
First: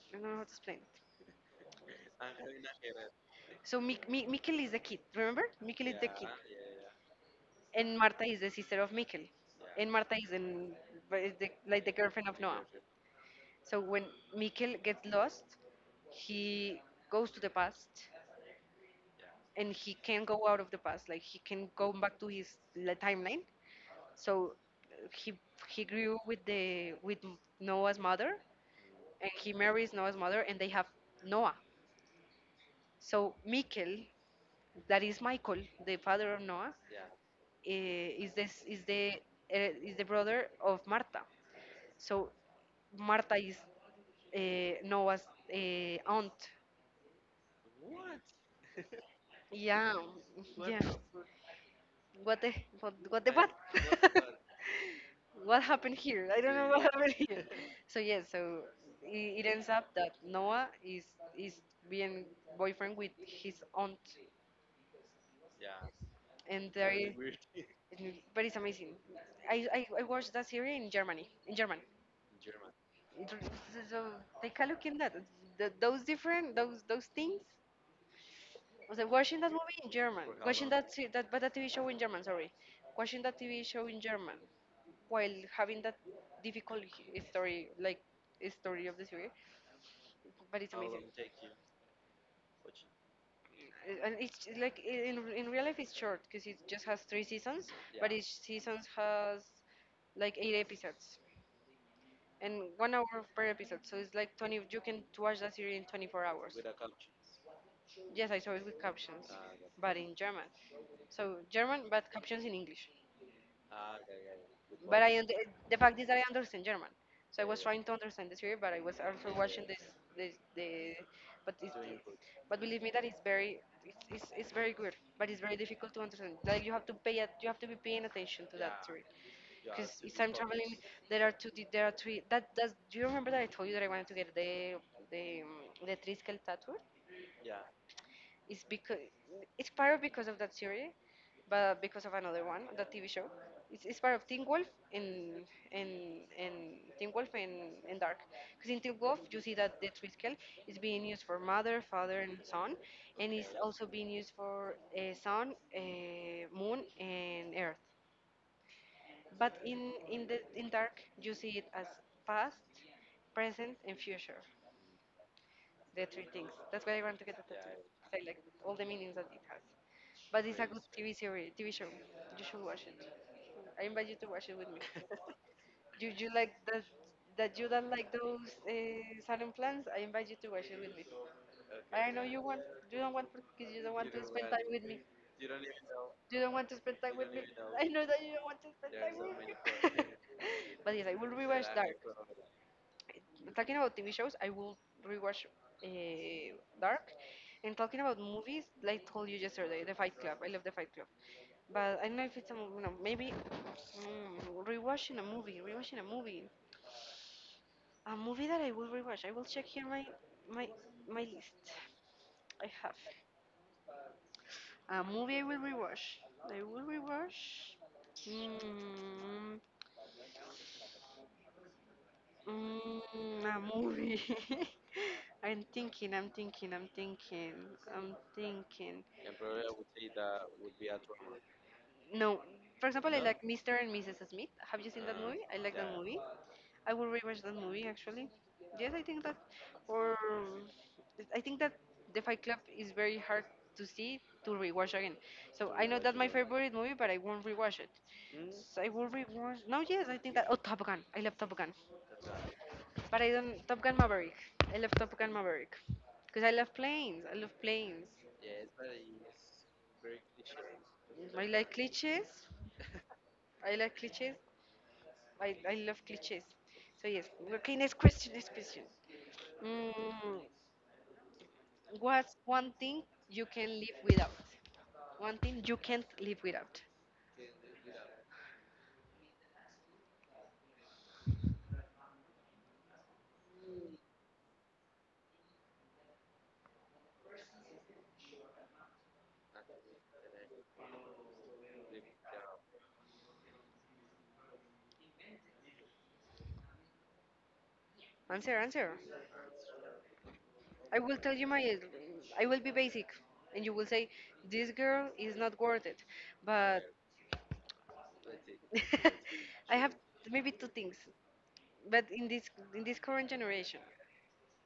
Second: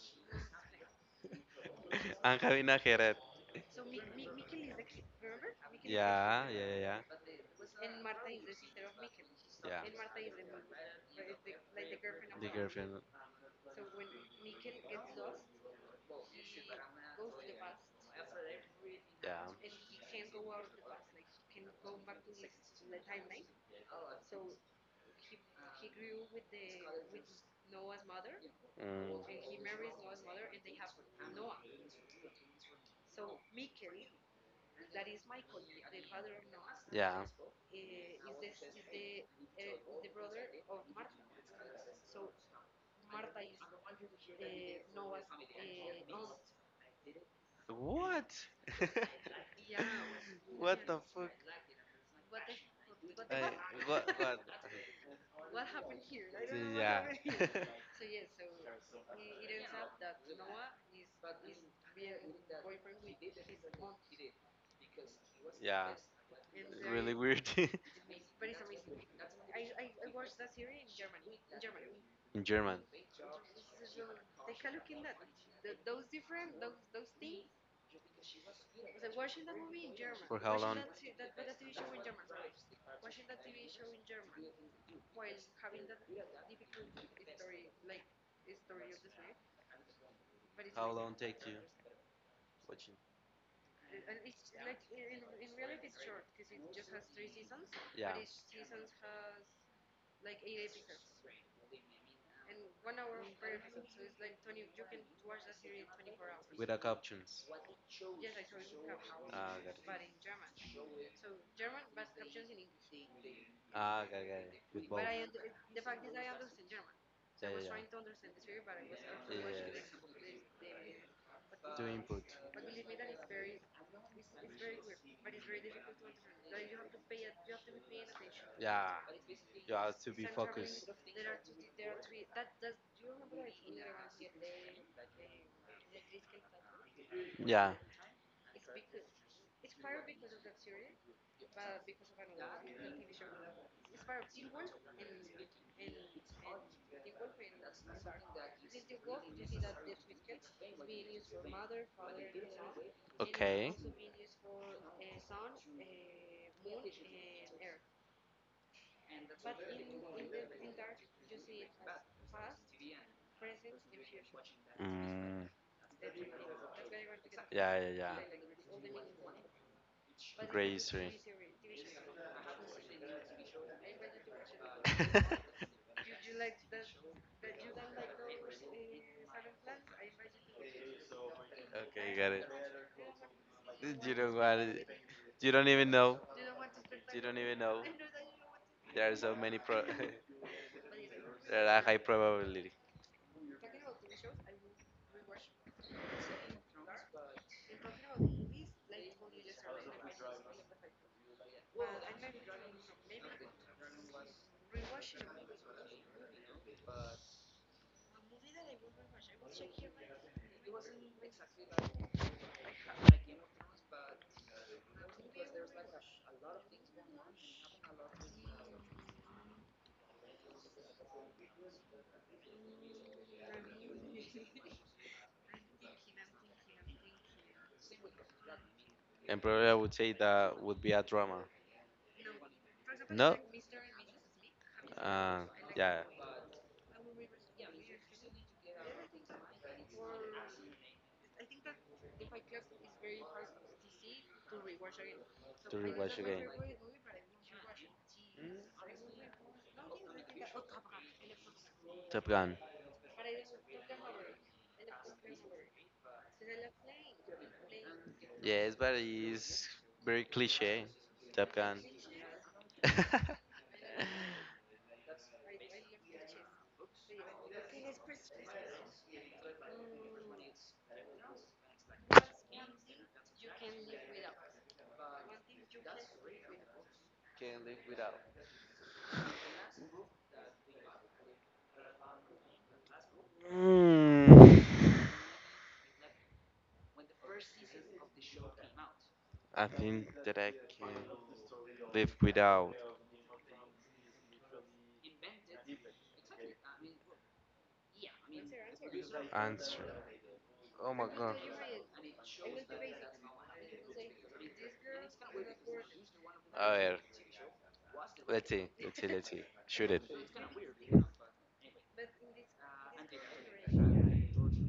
[SPEAKER 1] I don't know how to explain it.
[SPEAKER 2] *laughs* I'm having a headache.
[SPEAKER 1] So Mikkel is the kid. Remember, Mikkel is the kid,
[SPEAKER 2] Yeah, yeah,
[SPEAKER 1] and Marta is the sister of Mikkel, and Marta is in is the, like the girlfriend of Noah. So when Mikkel gets lost, he goes to the past, and he
[SPEAKER 2] yeah.
[SPEAKER 1] can go out of the past. Like he can go back to his timeline. So uh, he he grew with the with Noah's mother,
[SPEAKER 2] Mm,
[SPEAKER 1] and he marries Noah's mother, and they have Noah. So Mikel, that is Michael, the father of Noah, eh, is this is the is the brother of Martha. So Martha is Noah's aunt.
[SPEAKER 2] what? *laughs*
[SPEAKER 1] Yeah, What?
[SPEAKER 2] what
[SPEAKER 1] Yeah.
[SPEAKER 2] the fuck?
[SPEAKER 1] What the what?
[SPEAKER 2] Like, what?
[SPEAKER 1] *laughs*
[SPEAKER 2] What? *laughs*
[SPEAKER 1] What happened here? I don't know what
[SPEAKER 2] Yeah.
[SPEAKER 1] happened here.
[SPEAKER 2] *laughs*
[SPEAKER 1] *laughs* So yes, so it ends up that Noah is being boyfriend with his aunt,
[SPEAKER 2] yeah.
[SPEAKER 1] and there
[SPEAKER 2] Really
[SPEAKER 1] is
[SPEAKER 2] weird. *laughs*
[SPEAKER 1] It- But it's amazing. I watched that series in Germany, in German.
[SPEAKER 2] in German.
[SPEAKER 1] So so take a look in that. Those different, those things. I was like watching that movie in German,
[SPEAKER 2] For how
[SPEAKER 1] watching
[SPEAKER 2] long?
[SPEAKER 1] that se- that but that TV show in German. Sorry, watching that TV show in German while having that difficult story, like story of the series. But it's
[SPEAKER 2] How
[SPEAKER 1] amazing.
[SPEAKER 2] long take you watching?
[SPEAKER 1] And it's j- like I- in real life it's short because it just has 3 seasons but
[SPEAKER 2] Yeah.
[SPEAKER 1] each season has like 8 episodes and 1 hour per episode. So it's like 20. You can watch that series in 24 hours.
[SPEAKER 2] Without captions.
[SPEAKER 1] Yes, I saw it with captions,
[SPEAKER 2] Ah, got
[SPEAKER 1] but in German.
[SPEAKER 2] it.
[SPEAKER 1] So German, but captions in English.
[SPEAKER 2] Ah, got it. Got it. With both.
[SPEAKER 1] But point. The fact is that I understand German, so I was trying to
[SPEAKER 2] Yeah,
[SPEAKER 1] understand the series, but I was also watching this yeah. this the but
[SPEAKER 2] what
[SPEAKER 1] it's
[SPEAKER 2] input.
[SPEAKER 1] but believe me that it's, it's very good, but it's very difficult to understand. Like you have to be paying attention to that
[SPEAKER 2] Yeah.
[SPEAKER 1] series you
[SPEAKER 2] You have to
[SPEAKER 1] because it's time traveling. Focused. There are three. That does. Do you remember that I told you that I wanted to get the triskel tattoo?
[SPEAKER 2] Yeah.
[SPEAKER 1] It's because it's part of because of that series, but because of another one, that TV show. It's part of Teen Wolf and and and Teen Wolf and Dark. Because in Teen Wolf you see that the tricycle is being used for mother, father, and son, and it's also
[SPEAKER 2] And
[SPEAKER 1] being used for sun, moon, and earth. But in Dark you see it as past, present, and future.
[SPEAKER 2] Mm, that's
[SPEAKER 1] The three things. That's why I want to get that.
[SPEAKER 2] yeah, yeah, yeah.
[SPEAKER 1] I like all the
[SPEAKER 2] Like
[SPEAKER 1] meanings that it has. But
[SPEAKER 2] it's
[SPEAKER 1] it's a
[SPEAKER 2] great
[SPEAKER 1] good TV series, TV show. You should watch it. I invite you to watch it with me.
[SPEAKER 2] because *laughs* it's
[SPEAKER 1] *laughs* Do you like that you don't like those salon plans? I invite you to watch it with me. I
[SPEAKER 2] okay,
[SPEAKER 1] know
[SPEAKER 2] got
[SPEAKER 1] you
[SPEAKER 2] it.
[SPEAKER 1] want You don't want because you don't want
[SPEAKER 2] You
[SPEAKER 1] to
[SPEAKER 2] don't
[SPEAKER 1] spend time
[SPEAKER 2] want.
[SPEAKER 1] with me.
[SPEAKER 2] You don't even know.
[SPEAKER 1] Want to spend time with me. *laughs*
[SPEAKER 2] Even
[SPEAKER 1] I know that you don't want to spend
[SPEAKER 2] there are
[SPEAKER 1] time with
[SPEAKER 2] so many. *laughs*
[SPEAKER 1] me. *laughs* But yes, I will rewatch
[SPEAKER 2] There are high
[SPEAKER 1] Dark.
[SPEAKER 2] probability,
[SPEAKER 1] Talking about TV shows, I will rewatch uh, Dark. And talking about movies, like told you yesterday, The Fight Club. I love The Fight Club. But I don't know if it's a movie. No, maybe rewatching a movie. Rewatching a movie. A movie that I will rewatch. I will check here my my my list. I have a movie I will rewatch. I will rewatch. Mm, a movie. *laughs* I'm thinking, I'm thinking, I'm thinking, I'm thinking.
[SPEAKER 2] and probably I would say that would be a drama.
[SPEAKER 1] No, for example, I
[SPEAKER 2] No.
[SPEAKER 1] like Mr. and Mrs. Smith. Have you seen that
[SPEAKER 2] Uh,
[SPEAKER 1] movie? I like that
[SPEAKER 2] yeah.
[SPEAKER 1] movie. I will rewatch that movie actually. Yes, or I think that The Fight Club is very hard to rewatch again. So
[SPEAKER 2] To
[SPEAKER 1] I know
[SPEAKER 2] rewatch
[SPEAKER 1] that's my
[SPEAKER 2] again.
[SPEAKER 1] again. Favorite movie, but I won't rewatch it. So I will rewatch. No, yes, I think that. Oh, Top Gun. I love Top Gun.
[SPEAKER 2] Top Gun.
[SPEAKER 1] But I don't Top Gun Maverick. I love Top Gun Maverick because I love planes. I love planes.
[SPEAKER 2] Yes, but it's very cliche.
[SPEAKER 1] I
[SPEAKER 2] Top
[SPEAKER 1] like
[SPEAKER 2] Gun.
[SPEAKER 1] cliches.
[SPEAKER 2] *laughs*
[SPEAKER 1] I like cliches. I love cliches. So yes. Okay, next question. Next question. Mm, what's one thing you can live without? One thing you can't live without.
[SPEAKER 2] Hmm. I think that I can live without
[SPEAKER 1] Answer, answer.
[SPEAKER 2] answer. Oh
[SPEAKER 1] I
[SPEAKER 2] my
[SPEAKER 1] will tell
[SPEAKER 2] god.
[SPEAKER 1] you my. I will be basic, and you will say this girl is not worth it.
[SPEAKER 2] A
[SPEAKER 1] But
[SPEAKER 2] ver. Let's see. Let's see. Let's see.
[SPEAKER 1] *laughs* I
[SPEAKER 2] Shoot
[SPEAKER 1] have
[SPEAKER 2] it.
[SPEAKER 1] maybe two things. But in this current generation,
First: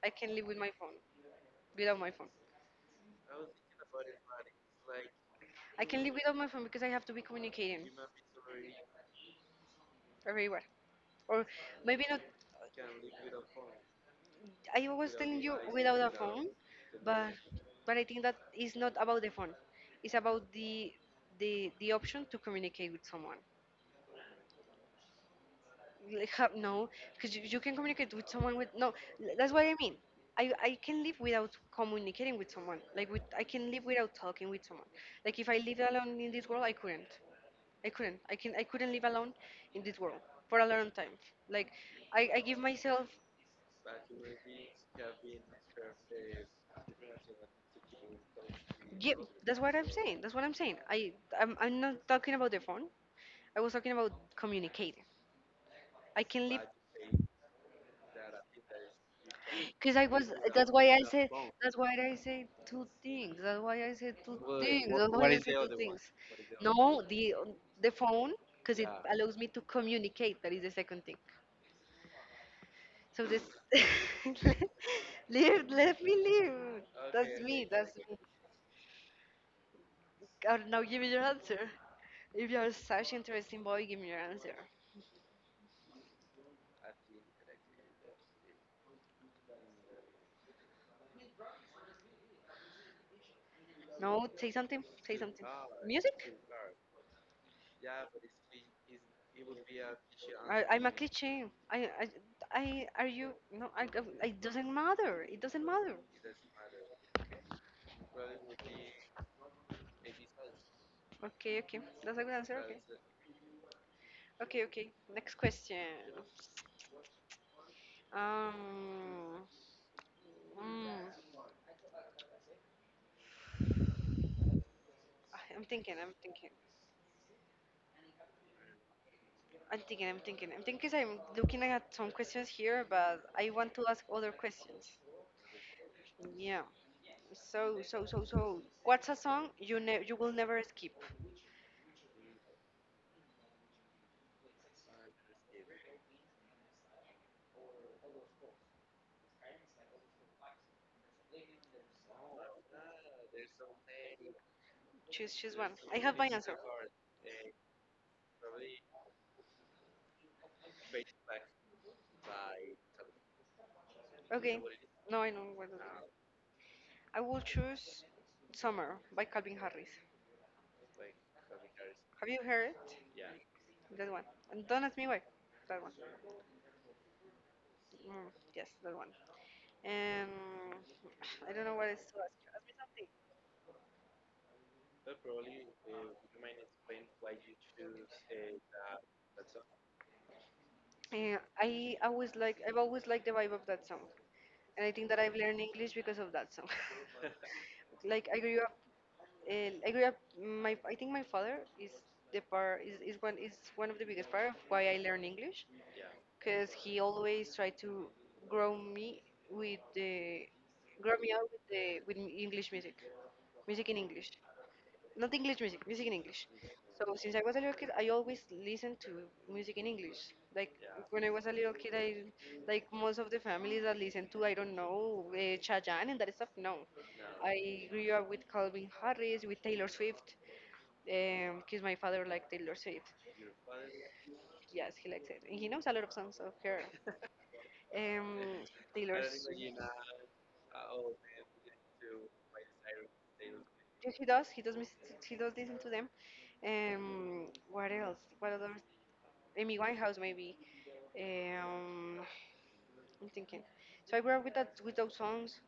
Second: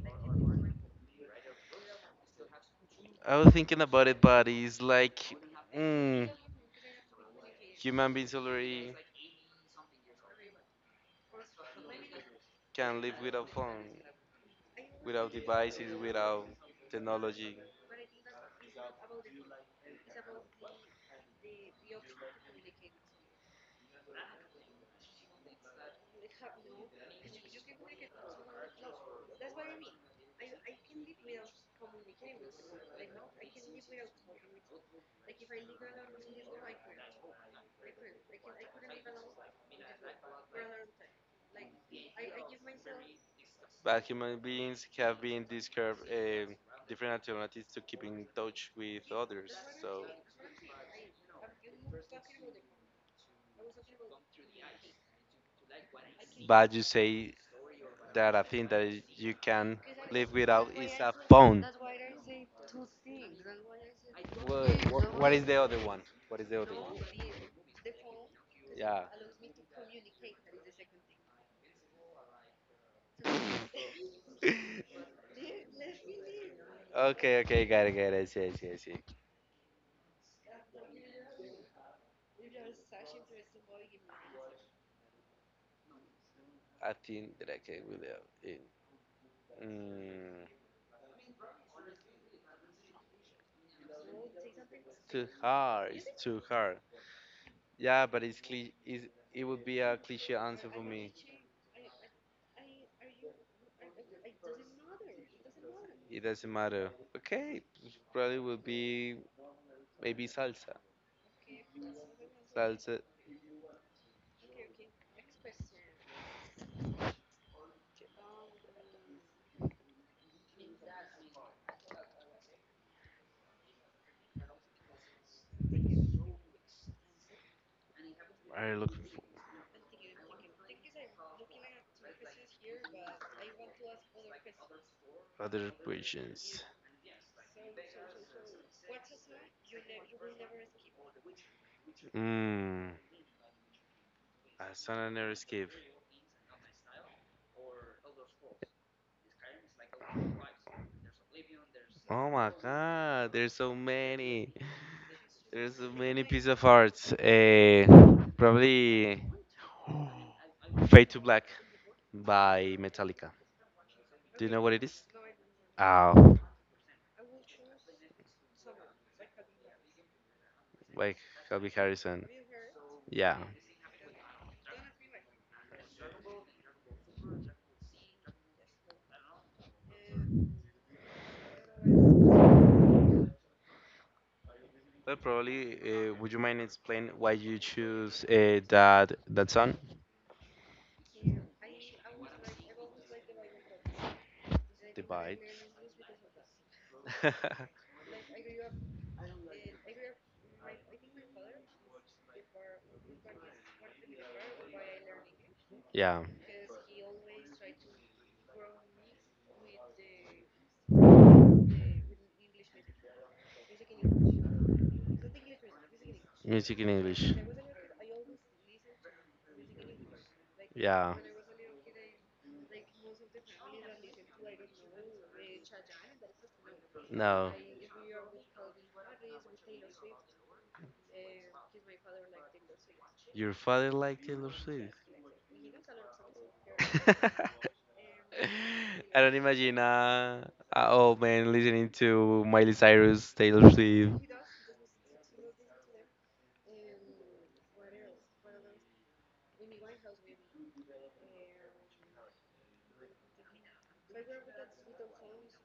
[SPEAKER 1] I can live with my phone, without my phone.
[SPEAKER 2] I was thinking about it, but it's like,
[SPEAKER 1] I can live
[SPEAKER 2] mm,
[SPEAKER 1] without my phone because I have to be communicating
[SPEAKER 2] human beings already
[SPEAKER 1] everywhere. Or maybe not.
[SPEAKER 2] can live without phone,
[SPEAKER 1] I was
[SPEAKER 2] without
[SPEAKER 1] telling you
[SPEAKER 2] devices,
[SPEAKER 1] without a
[SPEAKER 2] without
[SPEAKER 1] phone, but
[SPEAKER 2] technology.
[SPEAKER 1] I think that is not about the phone. It's about the option to communicate with someone. Like, have no because you can communicate with someone with no that's what I mean. I can live without communicating with someone, like with I can live without talking with someone. Like if I lived alone in this world, I couldn't live alone in this world for a long time. Like I give myself.
[SPEAKER 2] But human beings have been discovered different alternatives to keep in touch
[SPEAKER 1] Yeah,
[SPEAKER 2] with others. So,
[SPEAKER 1] that's what I'm saying. I'm not talking about the phone. I was talking about communicating. I can live
[SPEAKER 2] but you say that I think that you can
[SPEAKER 1] because
[SPEAKER 2] live
[SPEAKER 1] that's
[SPEAKER 2] without
[SPEAKER 1] why
[SPEAKER 2] is
[SPEAKER 1] I
[SPEAKER 2] a
[SPEAKER 1] said,
[SPEAKER 2] phone.
[SPEAKER 1] that's why I said two things. That's why I said two
[SPEAKER 2] Well,
[SPEAKER 1] things. That's why what
[SPEAKER 2] what
[SPEAKER 1] I is
[SPEAKER 2] is
[SPEAKER 1] said the
[SPEAKER 2] the
[SPEAKER 1] two other
[SPEAKER 2] other
[SPEAKER 1] one? Things.
[SPEAKER 2] one? What is the other one?
[SPEAKER 1] No, the phone, because it
[SPEAKER 2] Yeah.
[SPEAKER 1] allows me to communicate. That is the second thing. So this, *laughs* let me leave.
[SPEAKER 2] *laughs*
[SPEAKER 1] That's
[SPEAKER 2] okay, okay,
[SPEAKER 1] me.
[SPEAKER 2] got
[SPEAKER 1] That's
[SPEAKER 2] it, got it. I see, I see, I see.
[SPEAKER 1] now. Give me your answer. If you're such interesting boy, give me your answer.
[SPEAKER 2] I think that I can without it. Mm,
[SPEAKER 1] No, say something. Say
[SPEAKER 2] too
[SPEAKER 1] something.
[SPEAKER 2] hard. It's
[SPEAKER 1] Music.
[SPEAKER 2] too hard. Yeah, but it's, it would be a cliche answer for
[SPEAKER 1] I'm a
[SPEAKER 2] me.
[SPEAKER 1] cliche. I, I, are you? It doesn't matter. It doesn't matter.
[SPEAKER 2] It doesn't matter. Okay, probably would be maybe salsa.
[SPEAKER 1] Okay, okay. That's a good answer.
[SPEAKER 2] Salsa.
[SPEAKER 1] Okay, okay, okay. Next question. Um, mm, I'm thinking.
[SPEAKER 2] Are looking
[SPEAKER 1] I'm thinking 'cause I'm looking at some questions here, but I want to ask other questions.
[SPEAKER 2] for other
[SPEAKER 1] Yeah.
[SPEAKER 2] questions?
[SPEAKER 1] So what's a song you ne you will never skip?
[SPEAKER 2] Mmm. A son I never another escape. Oh my god, there's so many.
[SPEAKER 1] Choose one.
[SPEAKER 2] There's so
[SPEAKER 1] I have
[SPEAKER 2] many
[SPEAKER 1] my
[SPEAKER 2] piece
[SPEAKER 1] answer.
[SPEAKER 2] of arts. Probably Fade to Black by Metallica. Do you
[SPEAKER 1] Okay.
[SPEAKER 2] know what it is?
[SPEAKER 1] No, I know what
[SPEAKER 2] Oh,
[SPEAKER 1] I will choose. Summer by Calvin Harris.
[SPEAKER 2] like Calvin Harrison.
[SPEAKER 1] Have you heard it?
[SPEAKER 2] Yeah.
[SPEAKER 1] That one. And don't ask me why. That one. Mm, yes, that one. And *sighs* I don't know what it's.
[SPEAKER 2] But probably, would you mind explain why you choose that that song?
[SPEAKER 1] I've always liked the vibe of that song. And I think that I've
[SPEAKER 2] Divide.
[SPEAKER 1] learned English because of that song. *laughs*
[SPEAKER 2] *laughs*
[SPEAKER 1] Like I grew up, I grew up. My I think my father is the part is one of the biggest part of why I learn English,
[SPEAKER 2] Yeah.
[SPEAKER 1] because he always tried to grow me with the with English music, music in English. Not English music, music in English.
[SPEAKER 2] Music in
[SPEAKER 1] So since
[SPEAKER 2] English.
[SPEAKER 1] I was a little kid, I always listened to music in English. Like
[SPEAKER 2] Yeah.
[SPEAKER 1] when I was a little kid, I like most of the families that listen to I don't know Chayanne and that stuff. No,
[SPEAKER 2] No.
[SPEAKER 1] I grew up with Calvin Harris, with Taylor Swift, because my father liked Taylor Swift.
[SPEAKER 2] Your father liked Taylor
[SPEAKER 1] Yes,
[SPEAKER 2] Swift.
[SPEAKER 1] he likes it, and he knows a lot of songs of her.
[SPEAKER 2] *laughs*
[SPEAKER 1] Um, *laughs* Taylor,
[SPEAKER 2] I don't imagine an old man listening to Miley Cyrus, Taylor
[SPEAKER 1] yeah,
[SPEAKER 2] Swift.
[SPEAKER 1] he does. He does. He does listen to them. Um, what else? What other Amy Winehouse maybe. Um, I'm thinking. So I grew up with those songs.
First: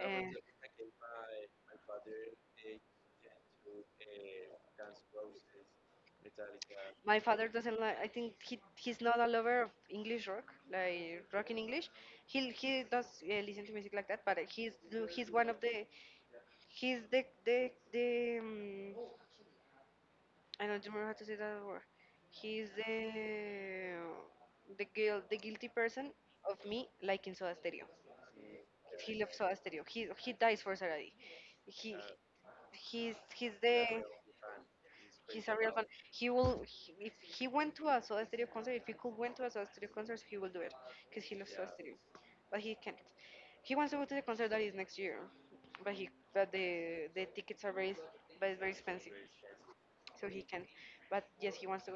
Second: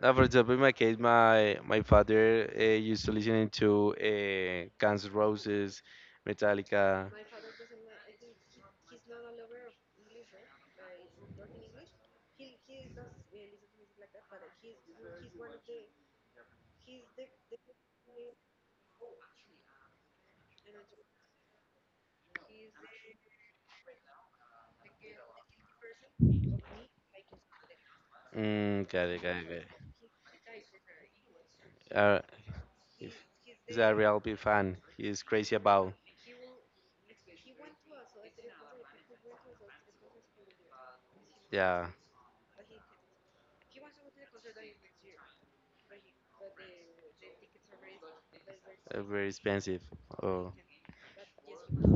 [SPEAKER 2] Now, for
[SPEAKER 1] Uh,
[SPEAKER 2] example, in my case, my father used to listening to Guns N' Roses, Metallica.
[SPEAKER 1] my father doesn't like. I think he's not a lover of English rock, like rock in English. He does, yeah, listen to music like that, but he's one of the he's the I don't remember how to say that word. He's the guilty person of me liking Soda Stereo.
[SPEAKER 2] Mm, got
[SPEAKER 1] He
[SPEAKER 2] it,
[SPEAKER 1] loves
[SPEAKER 2] got it, got
[SPEAKER 1] Soda
[SPEAKER 2] it.
[SPEAKER 1] Stereo. He dies for Saradi. He
[SPEAKER 2] Uh, he's
[SPEAKER 1] he's he's
[SPEAKER 2] he's
[SPEAKER 1] the
[SPEAKER 2] a real big fan. He's
[SPEAKER 1] he's
[SPEAKER 2] crazy
[SPEAKER 1] a real fan.
[SPEAKER 2] about.
[SPEAKER 1] He will if he went to a Soda Stereo concert, if he could went to a Soda Stereo concert, he will do it because he loves Soda
[SPEAKER 2] Yeah,
[SPEAKER 1] Stereo, but he can't. He wants to go to the concert that is next year, but he but the tickets are very but it's very expensive,
[SPEAKER 2] very expensive.
[SPEAKER 1] so he
[SPEAKER 2] Oh.
[SPEAKER 1] can't. But yes, he wants to.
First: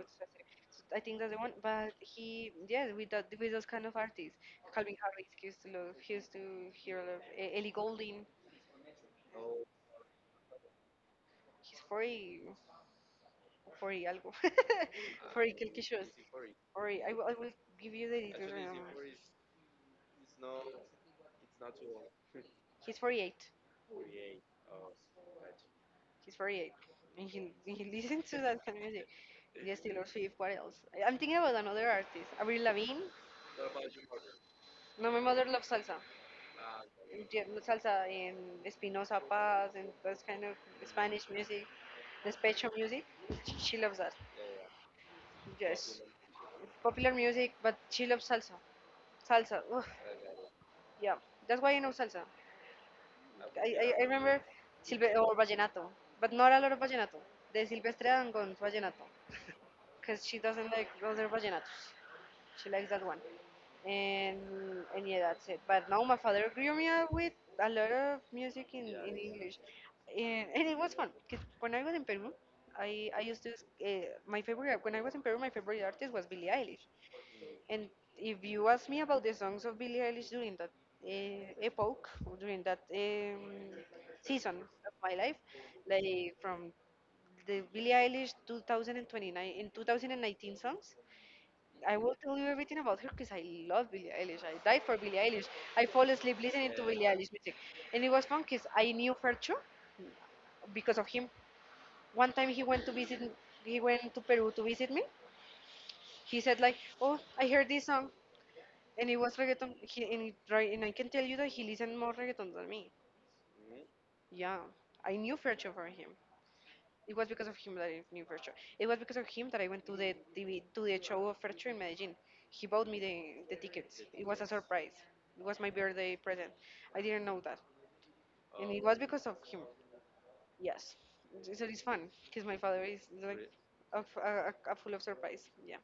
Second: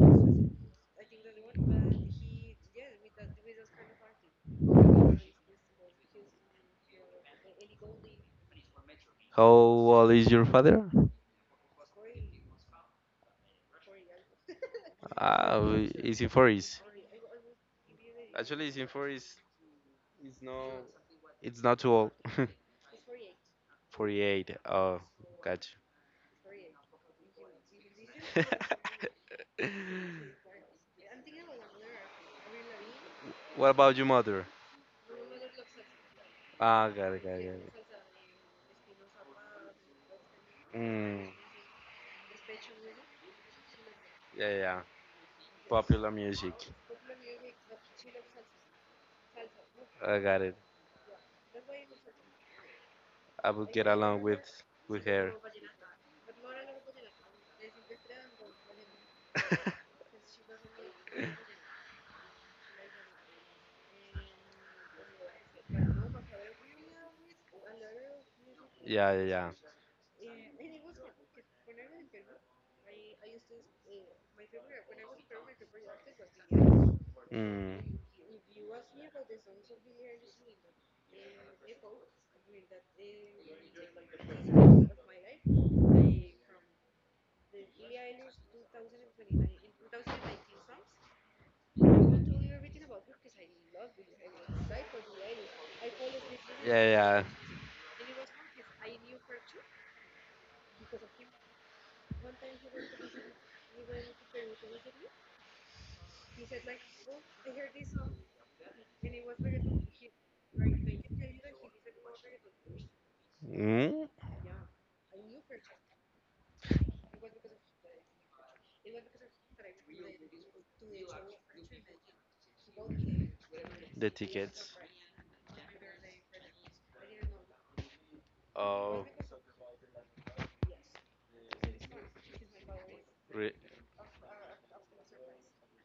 [SPEAKER 1] I think that's the one. But he yes, with those kind of artists, Calvin Harris he used to love. He used to hear a lot of Ellie Goulding.
[SPEAKER 2] How old is your father?
[SPEAKER 1] He's 40, algo, *laughs* 40
[SPEAKER 2] Ah,
[SPEAKER 1] quelque chose.
[SPEAKER 2] is in 40s.
[SPEAKER 1] I will give you the details
[SPEAKER 2] Actually,
[SPEAKER 1] right
[SPEAKER 2] he's
[SPEAKER 1] now.
[SPEAKER 2] in 40s. It's no, it's not too old. *laughs*
[SPEAKER 1] He's 48.
[SPEAKER 2] 48. Oh, gotcha.
[SPEAKER 1] He's 48. And he listens to that kind of music. Yes, Taylor
[SPEAKER 2] *laughs*
[SPEAKER 1] Swift, what else? I'm thinking about another artist, Avril Lavigne.
[SPEAKER 2] what about your mother?
[SPEAKER 1] No, my mother loves salsa.
[SPEAKER 2] Ah, got it, got it,
[SPEAKER 1] Yeah,
[SPEAKER 2] got it.
[SPEAKER 1] salsa and Espinosa Paz and those kind of
[SPEAKER 2] Mm,
[SPEAKER 1] Spanish music, despecho music. She loves that.
[SPEAKER 2] yeah, yeah, yeah.
[SPEAKER 1] Yes,
[SPEAKER 2] Popular music.
[SPEAKER 1] popular music, but she loves salsa. Salsa. Ugh.
[SPEAKER 2] I got it.
[SPEAKER 1] Yeah, that's why I know salsa.
[SPEAKER 2] I would get
[SPEAKER 1] I
[SPEAKER 2] along
[SPEAKER 1] remember
[SPEAKER 2] with
[SPEAKER 1] Silve
[SPEAKER 2] her.
[SPEAKER 1] or vallenato, but not a lot of vallenato. The Silvestre Dangon's vallenato,
[SPEAKER 2] *laughs*
[SPEAKER 1] because she doesn't like other vallenatos. She likes that one, and yeah, that's it. But now my father grew me up with a lot of music in, yeah,
[SPEAKER 2] yeah,
[SPEAKER 1] in
[SPEAKER 2] yeah, yeah.
[SPEAKER 1] English, and it was fun. Because when I was in Peru, I used to my favorite when I was in Peru, my favorite artist was Billie Eilish.
[SPEAKER 2] Mm,
[SPEAKER 1] And if you ask me about the songs of Billie Eilish during that epoch, or during that season of my life, like from the Billie Eilish 2029 in 2019 songs, I will tell you everything about her because I love Billie Eilish. I died for Billie Eilish. I fall asleep listening to
[SPEAKER 2] yeah,
[SPEAKER 1] Billie
[SPEAKER 2] yeah.
[SPEAKER 1] Eilish music, and it was fun because I knew her too because of him. One time he went to Peru to visit me. He said like, "Oh, I heard this song." And it was reggaeton. Right, and I can tell you that he listened more reggaeton than me.
[SPEAKER 2] Mm?
[SPEAKER 1] Yeah. I knew Fercho for him. It was because of him that I knew Fercho. It was because of him that I went to the show of Fercho in Medellin. He bought me the tickets.
[SPEAKER 2] The
[SPEAKER 1] It was a
[SPEAKER 2] tickets.
[SPEAKER 1] surprise. It was my birthday present. I didn't know that. And it was
[SPEAKER 2] Oh,
[SPEAKER 1] because of him. Yes. So it's fun because my father is like
[SPEAKER 2] re-
[SPEAKER 1] a full of surprise. Yeah.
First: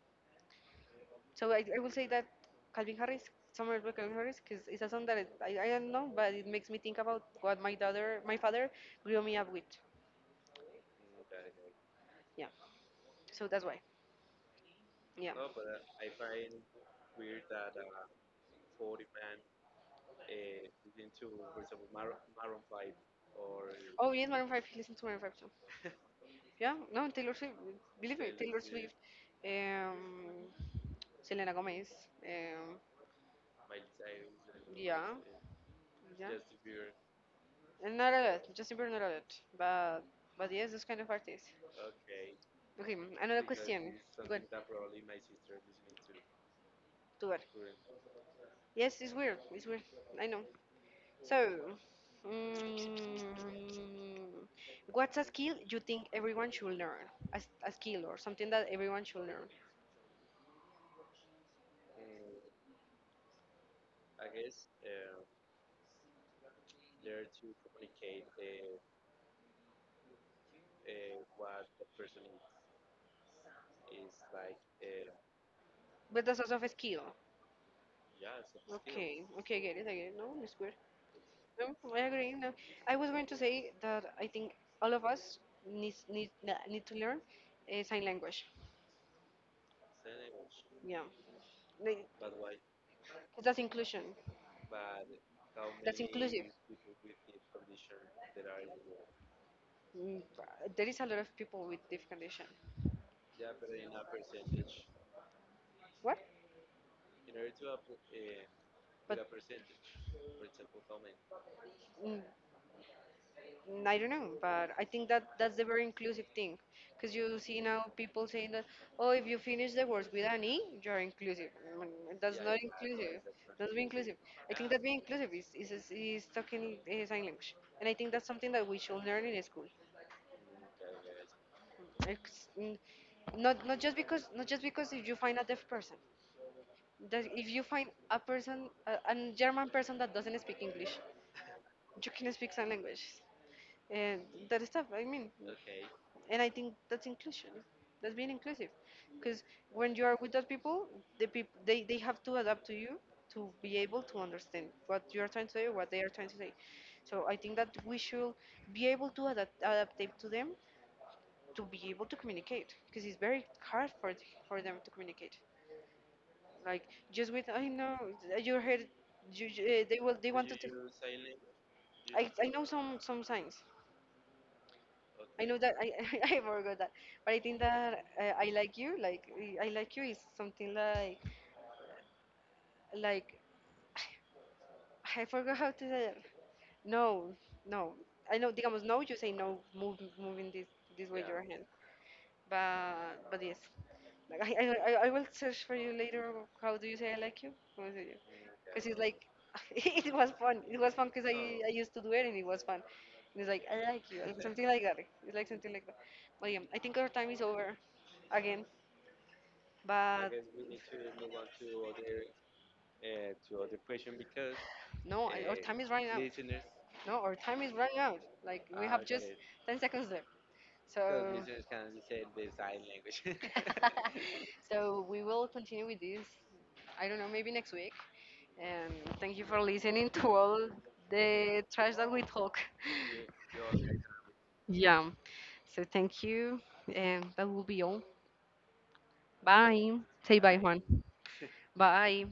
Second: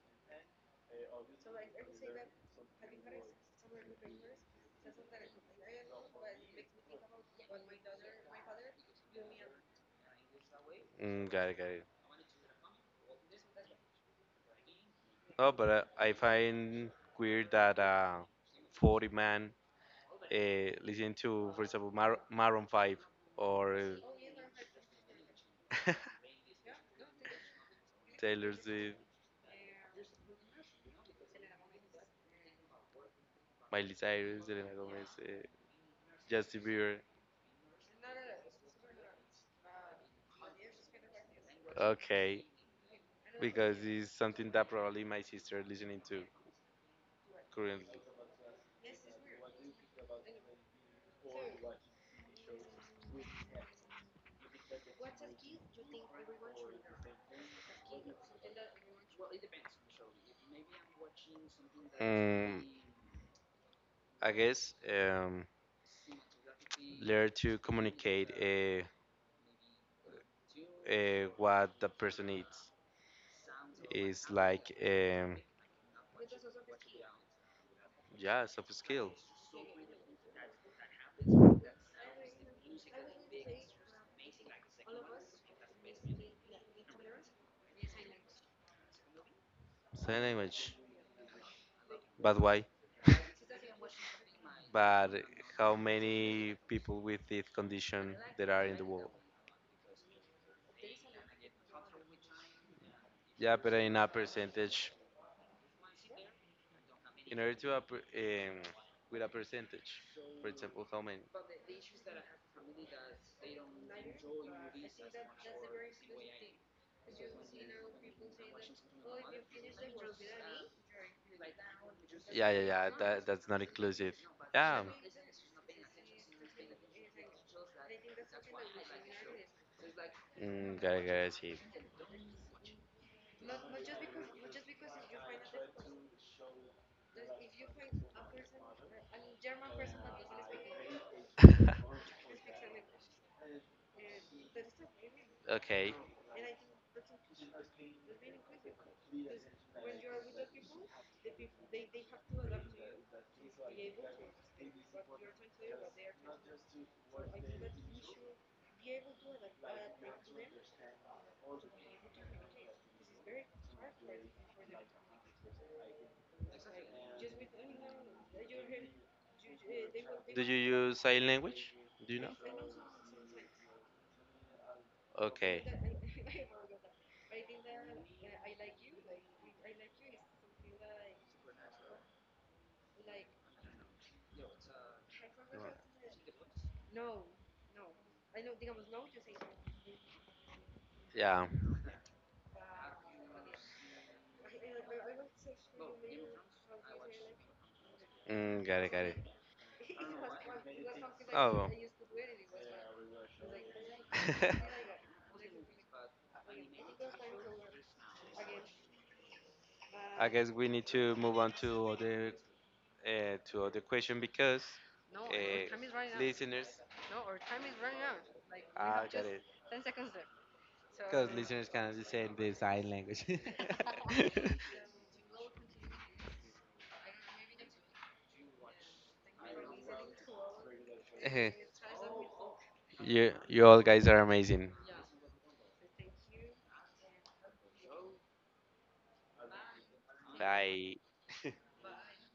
[SPEAKER 1] So I will say that Calvin Harris, Summer by Calvin Harris, because it's a song that I don't know, but it makes me think about what my father grew me up with.
[SPEAKER 2] mm, got it, got
[SPEAKER 1] Yeah. So that's why. Yeah.
[SPEAKER 2] Oh, but I find weird that 40 man uh, listening to, for example, Maroon 5 or
[SPEAKER 1] Oh yes, Maroon 5. Listen to Maroon 5 too.
[SPEAKER 2] uh,
[SPEAKER 1] Yeah. No, Taylor Swift.
[SPEAKER 2] *laughs*
[SPEAKER 1] Believe me,
[SPEAKER 2] Taylor
[SPEAKER 1] Taylor Swift,
[SPEAKER 2] Swift,
[SPEAKER 1] um, Selena Gomez. Um,
[SPEAKER 2] Miley Cyrus, Selena Gomez,
[SPEAKER 1] yeah.
[SPEAKER 2] Justin
[SPEAKER 1] Yeah.
[SPEAKER 2] Bieber.
[SPEAKER 1] And not a lot, just in not a lot. But but yes, those kind of artists.
[SPEAKER 2] Okay,
[SPEAKER 1] Okay, mm, another
[SPEAKER 2] because
[SPEAKER 1] question.
[SPEAKER 2] it's
[SPEAKER 1] Go on.
[SPEAKER 2] something that probably my sister listening to
[SPEAKER 1] To what?
[SPEAKER 2] currently.
[SPEAKER 1] Yes, it's weird. It's weird. I know. So, mm, what's a skill you think everyone should learn? A, a skill or something that everyone should learn.
[SPEAKER 2] Mm, I guess learn to communicate what the person needs. It's like,
[SPEAKER 1] But that's also a skill.
[SPEAKER 2] yeah, soft skills,
[SPEAKER 1] Okay, okay, I get it, I get it. No, it's good. No, I agree. No, I was going to say that I think all of us needs, need to learn sign language.
[SPEAKER 2] sign language.
[SPEAKER 1] Yeah, like,
[SPEAKER 2] But why?
[SPEAKER 1] 'cause that's inclusion.
[SPEAKER 2] But how
[SPEAKER 1] That's inclusive.
[SPEAKER 2] many people with this condition there are in the world?
[SPEAKER 1] Mm, there is a lot of people with diff condition.
[SPEAKER 2] Yeah, but in a percentage,
[SPEAKER 1] What?
[SPEAKER 2] in order to appre um,
[SPEAKER 1] With
[SPEAKER 2] with a
[SPEAKER 1] But
[SPEAKER 2] percentage, for example, how many?
[SPEAKER 1] many? Mm, I don't know, but I think that that's the very inclusive thing, because you see now people saying that, oh, if you finish the words with an e, you're inclusive. Mm, that's
[SPEAKER 2] Yeah,
[SPEAKER 1] not
[SPEAKER 2] yeah, yeah.
[SPEAKER 1] inclusive.
[SPEAKER 2] That's not
[SPEAKER 1] That's being
[SPEAKER 2] inclusive.
[SPEAKER 1] inclusive. I think that
[SPEAKER 2] Yeah.
[SPEAKER 1] being inclusive is talking sign language, and I think that's something that we should learn in school.
[SPEAKER 2] Mm, got it,
[SPEAKER 1] It's, mm, not just because not just because if you find a deaf person, that if you find a person a German person that doesn't speak English,
[SPEAKER 2] see.
[SPEAKER 1] you can speak sign language and that stuff. I mean,
[SPEAKER 2] *laughs* okay.
[SPEAKER 1] and I think that's inclusion, that's being inclusive because when you are with those people they have to adapt to you to be able to understand what you are trying to say, what they are trying to say. So I think that we should be able to adapt it to them to be able to communicate because it's very hard for them to communicate. Like, just with I know, you heard, you, eh, they
[SPEAKER 2] Do
[SPEAKER 1] want
[SPEAKER 2] you
[SPEAKER 1] to tell.
[SPEAKER 2] use sign language? Do you know?
[SPEAKER 1] I know some signs. I know
[SPEAKER 2] Okay.
[SPEAKER 1] that I *laughs* I forgot that, but I think that I like you. Like, I like you is something like *sighs* I forgot how to say it. No, no. I know. Digamos no. You say no. Moving this this way your
[SPEAKER 2] Yeah.
[SPEAKER 1] hand. But yes, like I I, I will search for you later. How do you say I like you?
[SPEAKER 2] Mm, got
[SPEAKER 1] Because
[SPEAKER 2] it,
[SPEAKER 1] it's
[SPEAKER 2] got it.
[SPEAKER 1] like *laughs* it was fun. It was fun because
[SPEAKER 2] Oh.
[SPEAKER 1] I used to do it and it was fun. And it's like I like you, and something like that. It's like something like that. But yeah, I think our time is over again.
[SPEAKER 2] *laughs* I
[SPEAKER 1] But
[SPEAKER 2] guess we need to move on to other question because
[SPEAKER 1] no, I- our
[SPEAKER 2] uh,
[SPEAKER 1] time is running out.
[SPEAKER 2] listeners,
[SPEAKER 1] No, our time is running out. Like we
[SPEAKER 2] ah,
[SPEAKER 1] have
[SPEAKER 2] got
[SPEAKER 1] just
[SPEAKER 2] it.
[SPEAKER 1] 10 seconds left.
[SPEAKER 2] Because
[SPEAKER 1] So
[SPEAKER 2] listeners can
[SPEAKER 1] so
[SPEAKER 2] understand the sign language.
[SPEAKER 1] *laughs*
[SPEAKER 2] *laughs*
[SPEAKER 1] *laughs* so we will continue with this. I don't know, maybe next week. And thank you for listening to all the trash
[SPEAKER 2] *laughs*
[SPEAKER 1] that we talk. *laughs*
[SPEAKER 2] You all guys are amazing.
[SPEAKER 1] Yeah. So thank you, and that will be all. Bye. Say bye, Juan.
[SPEAKER 2] Bye. *laughs*
[SPEAKER 1] Bye.